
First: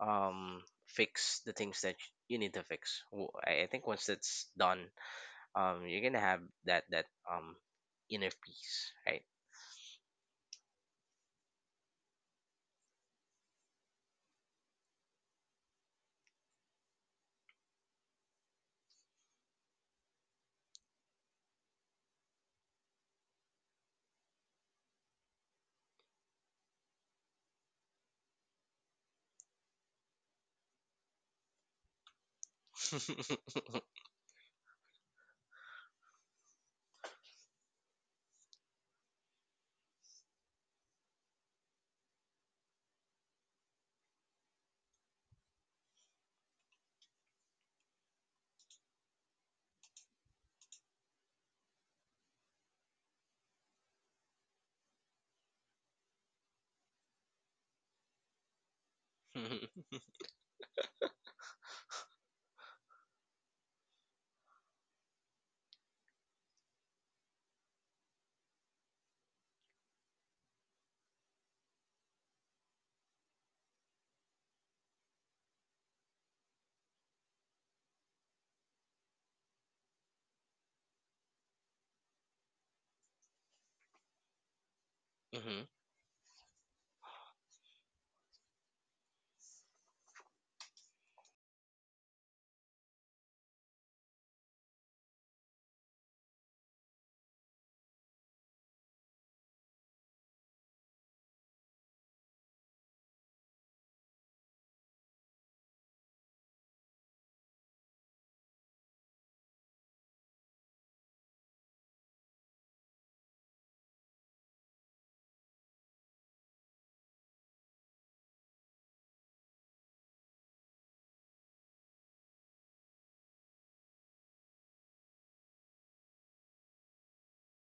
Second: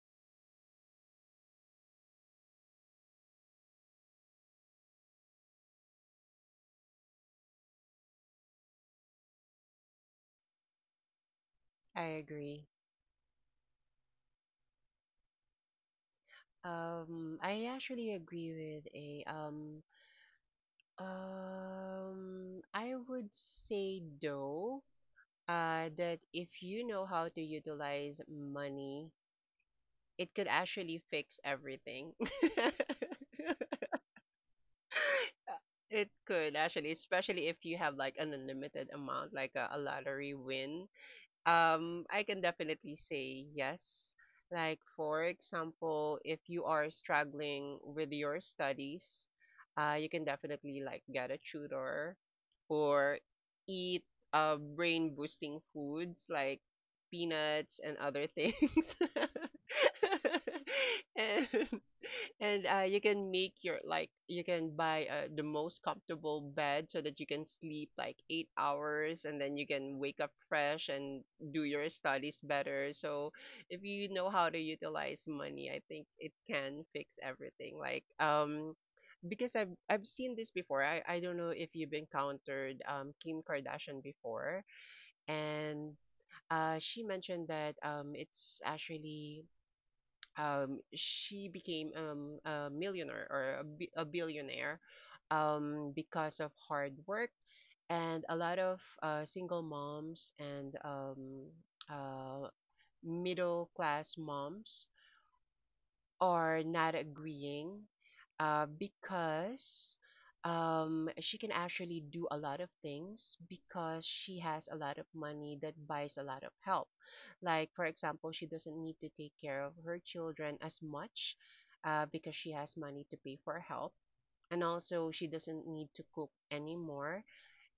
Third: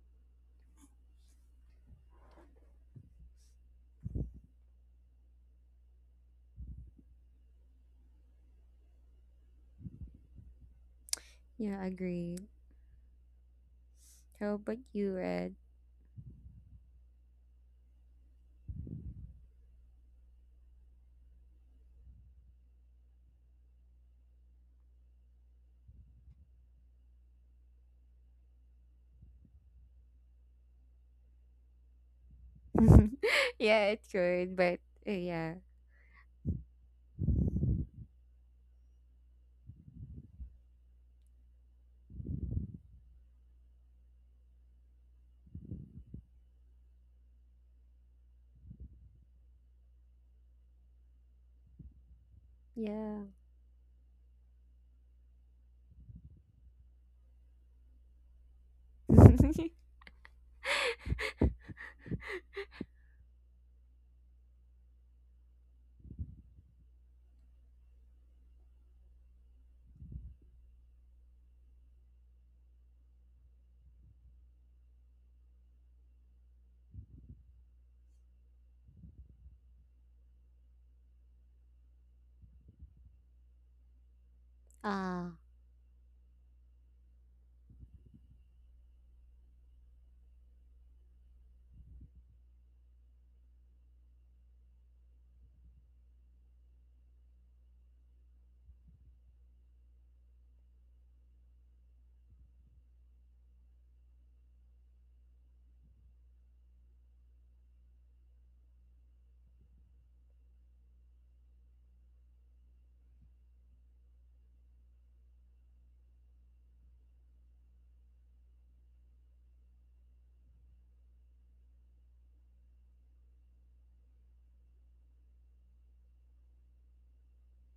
um fix the things that you need to fix. W- I I think once that's done, um you're gonna have that that um inner peace, right?
yeah,
I
agree.
agree.
How about you, Red?
Um, I actually agree with a um um I would say though uh that if you know how to utilize money, it could actually fix everything.
Yeah, it could, but uh, yeah,
Uh, it could actually, especially if you have like an unlimited amount, like a, a lottery win. Um, I can definitely say yes. Like for example, if you are struggling with your studies, uh, you can definitely like get a tutor or
yeah.
eat uh brain boosting foods like peanuts and other things. And and uh, you can make your like you can buy uh, the most comfortable bed so that you can sleep like eight hours and then you can wake up fresh and do your studies better. So if you know how to utilize money, I think it can fix everything. Like um because I've I've seen this before. I I don't know if you've encountered um Kim Kardashian before
Ah,
Hmm,
and. Uh, she mentioned that um, it's actually um, she became um, a millionaire or a, bi- a billionaire um, because of hard work and a lot of uh, single moms and um, uh, middle class moms are not agreeing uh, because um, she can actually do a lot of things because she has a lot of money that buys a lot of help. Like, for example, she doesn't need to take care of her children as much uh, because she has money to pay for help. And also, she doesn't need to cook anymore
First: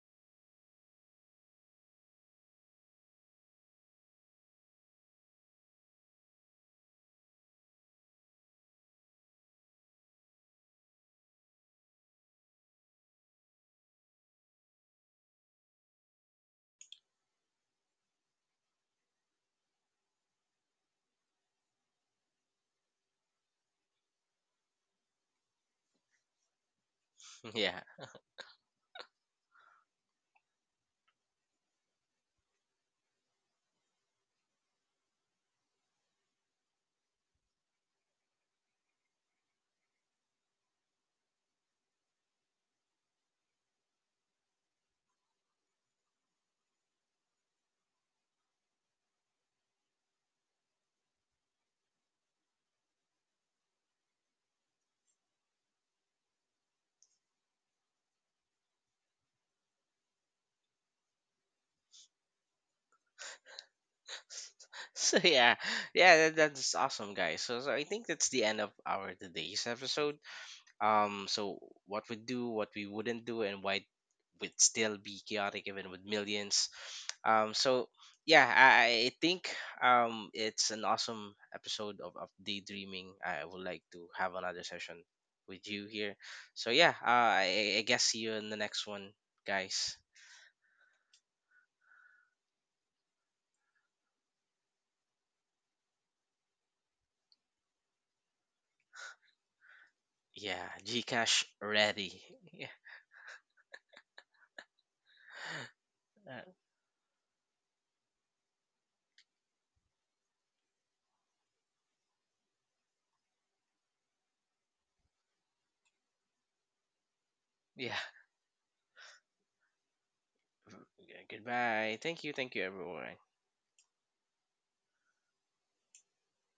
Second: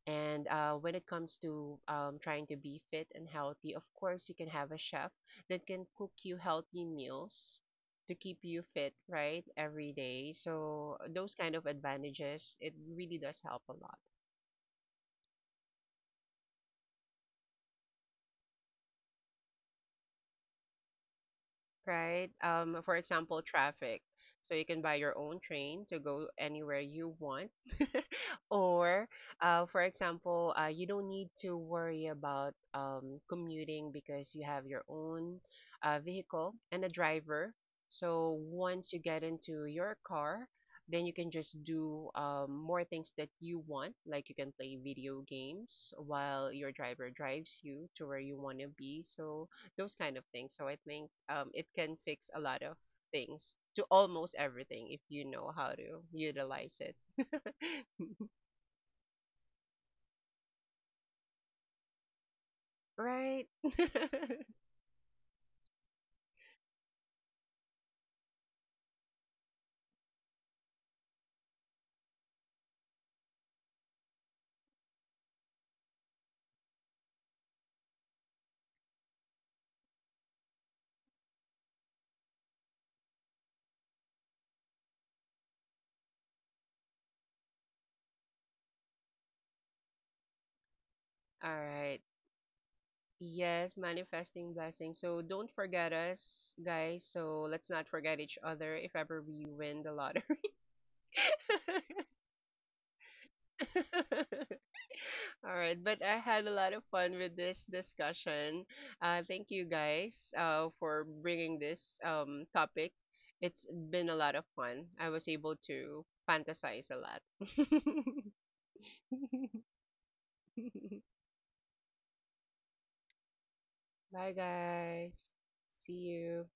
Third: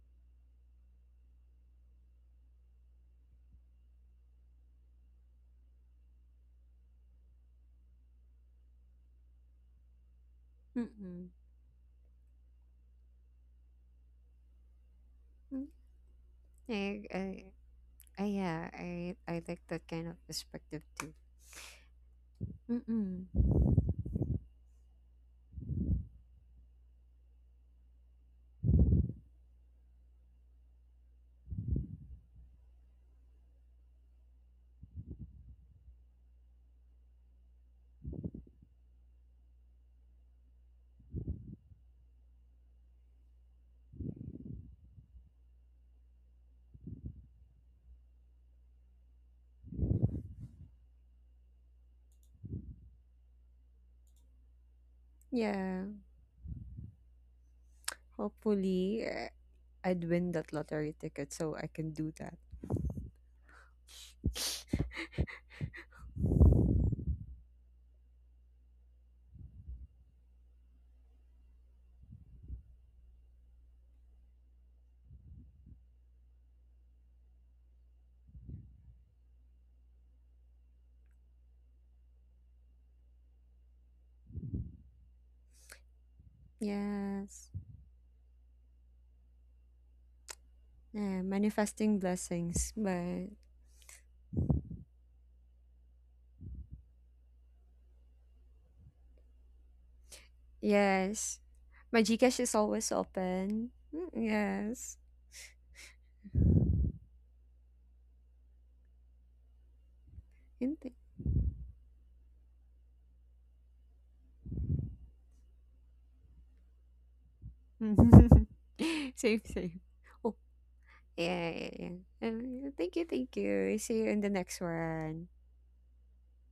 and uh, when it comes to um, trying to be fit and healthy, of course, you can have a chef that can cook you healthy meals to keep you fit, right, every day. So
mm-mm.
those kind of advantages, it really does help a lot.
Mm, I, I, I, yeah, I, I like that kind of perspective too.
Right? Um, for
Mm-mm.
example, traffic. So you can buy your own train to go anywhere you want.
yeah.
Or, uh, for example, uh, you don't need to worry about um, commuting because you have your own uh, vehicle and a driver. So once you get into your car, then you can just do um, more things that you want. Like you can play video games while your driver drives you to where you want to be. So those kind of things. So I think um, it can fix a lot of things to almost everything if you know how
Yeah,
to utilize it.
hopefully, uh, I'd win that lottery ticket so I can do that.
Right?
So yeah, yeah, that, that's awesome, guys. So, so i think that's the end of our today's episode. um so what we do, what we wouldn't do, and why would still be chaotic even with millions. um so yeah, i, I think um it's an awesome episode of, of daydreaming. I would like to have another session with you here. So yeah, uh,
Yes.
I, I guess see you in the next one, guys.
Yeah,
All right.
manifesting blessings. But
Yes, manifesting blessings. So don't forget us, guys. So let's not forget each other if ever we win the lottery.
Yeah, Gcash
yes, my
ready.
Gcash is
Yeah,
always open. Mm, yes.
All right, but I
uh,
had a lot of fun with this discussion. Uh, thank you guys uh,
Hindi.
for bringing this um, topic. It's been a lot of fun. I was able to fantasize a lot.
yeah.
Same, same. Oh,
Yeah,
yeah, yeah,
goodbye.
yeah.
Thank you, thank you
Um, thank you,
everyone.
thank you. See you in the
Bye,
next
guys.
one.
See you.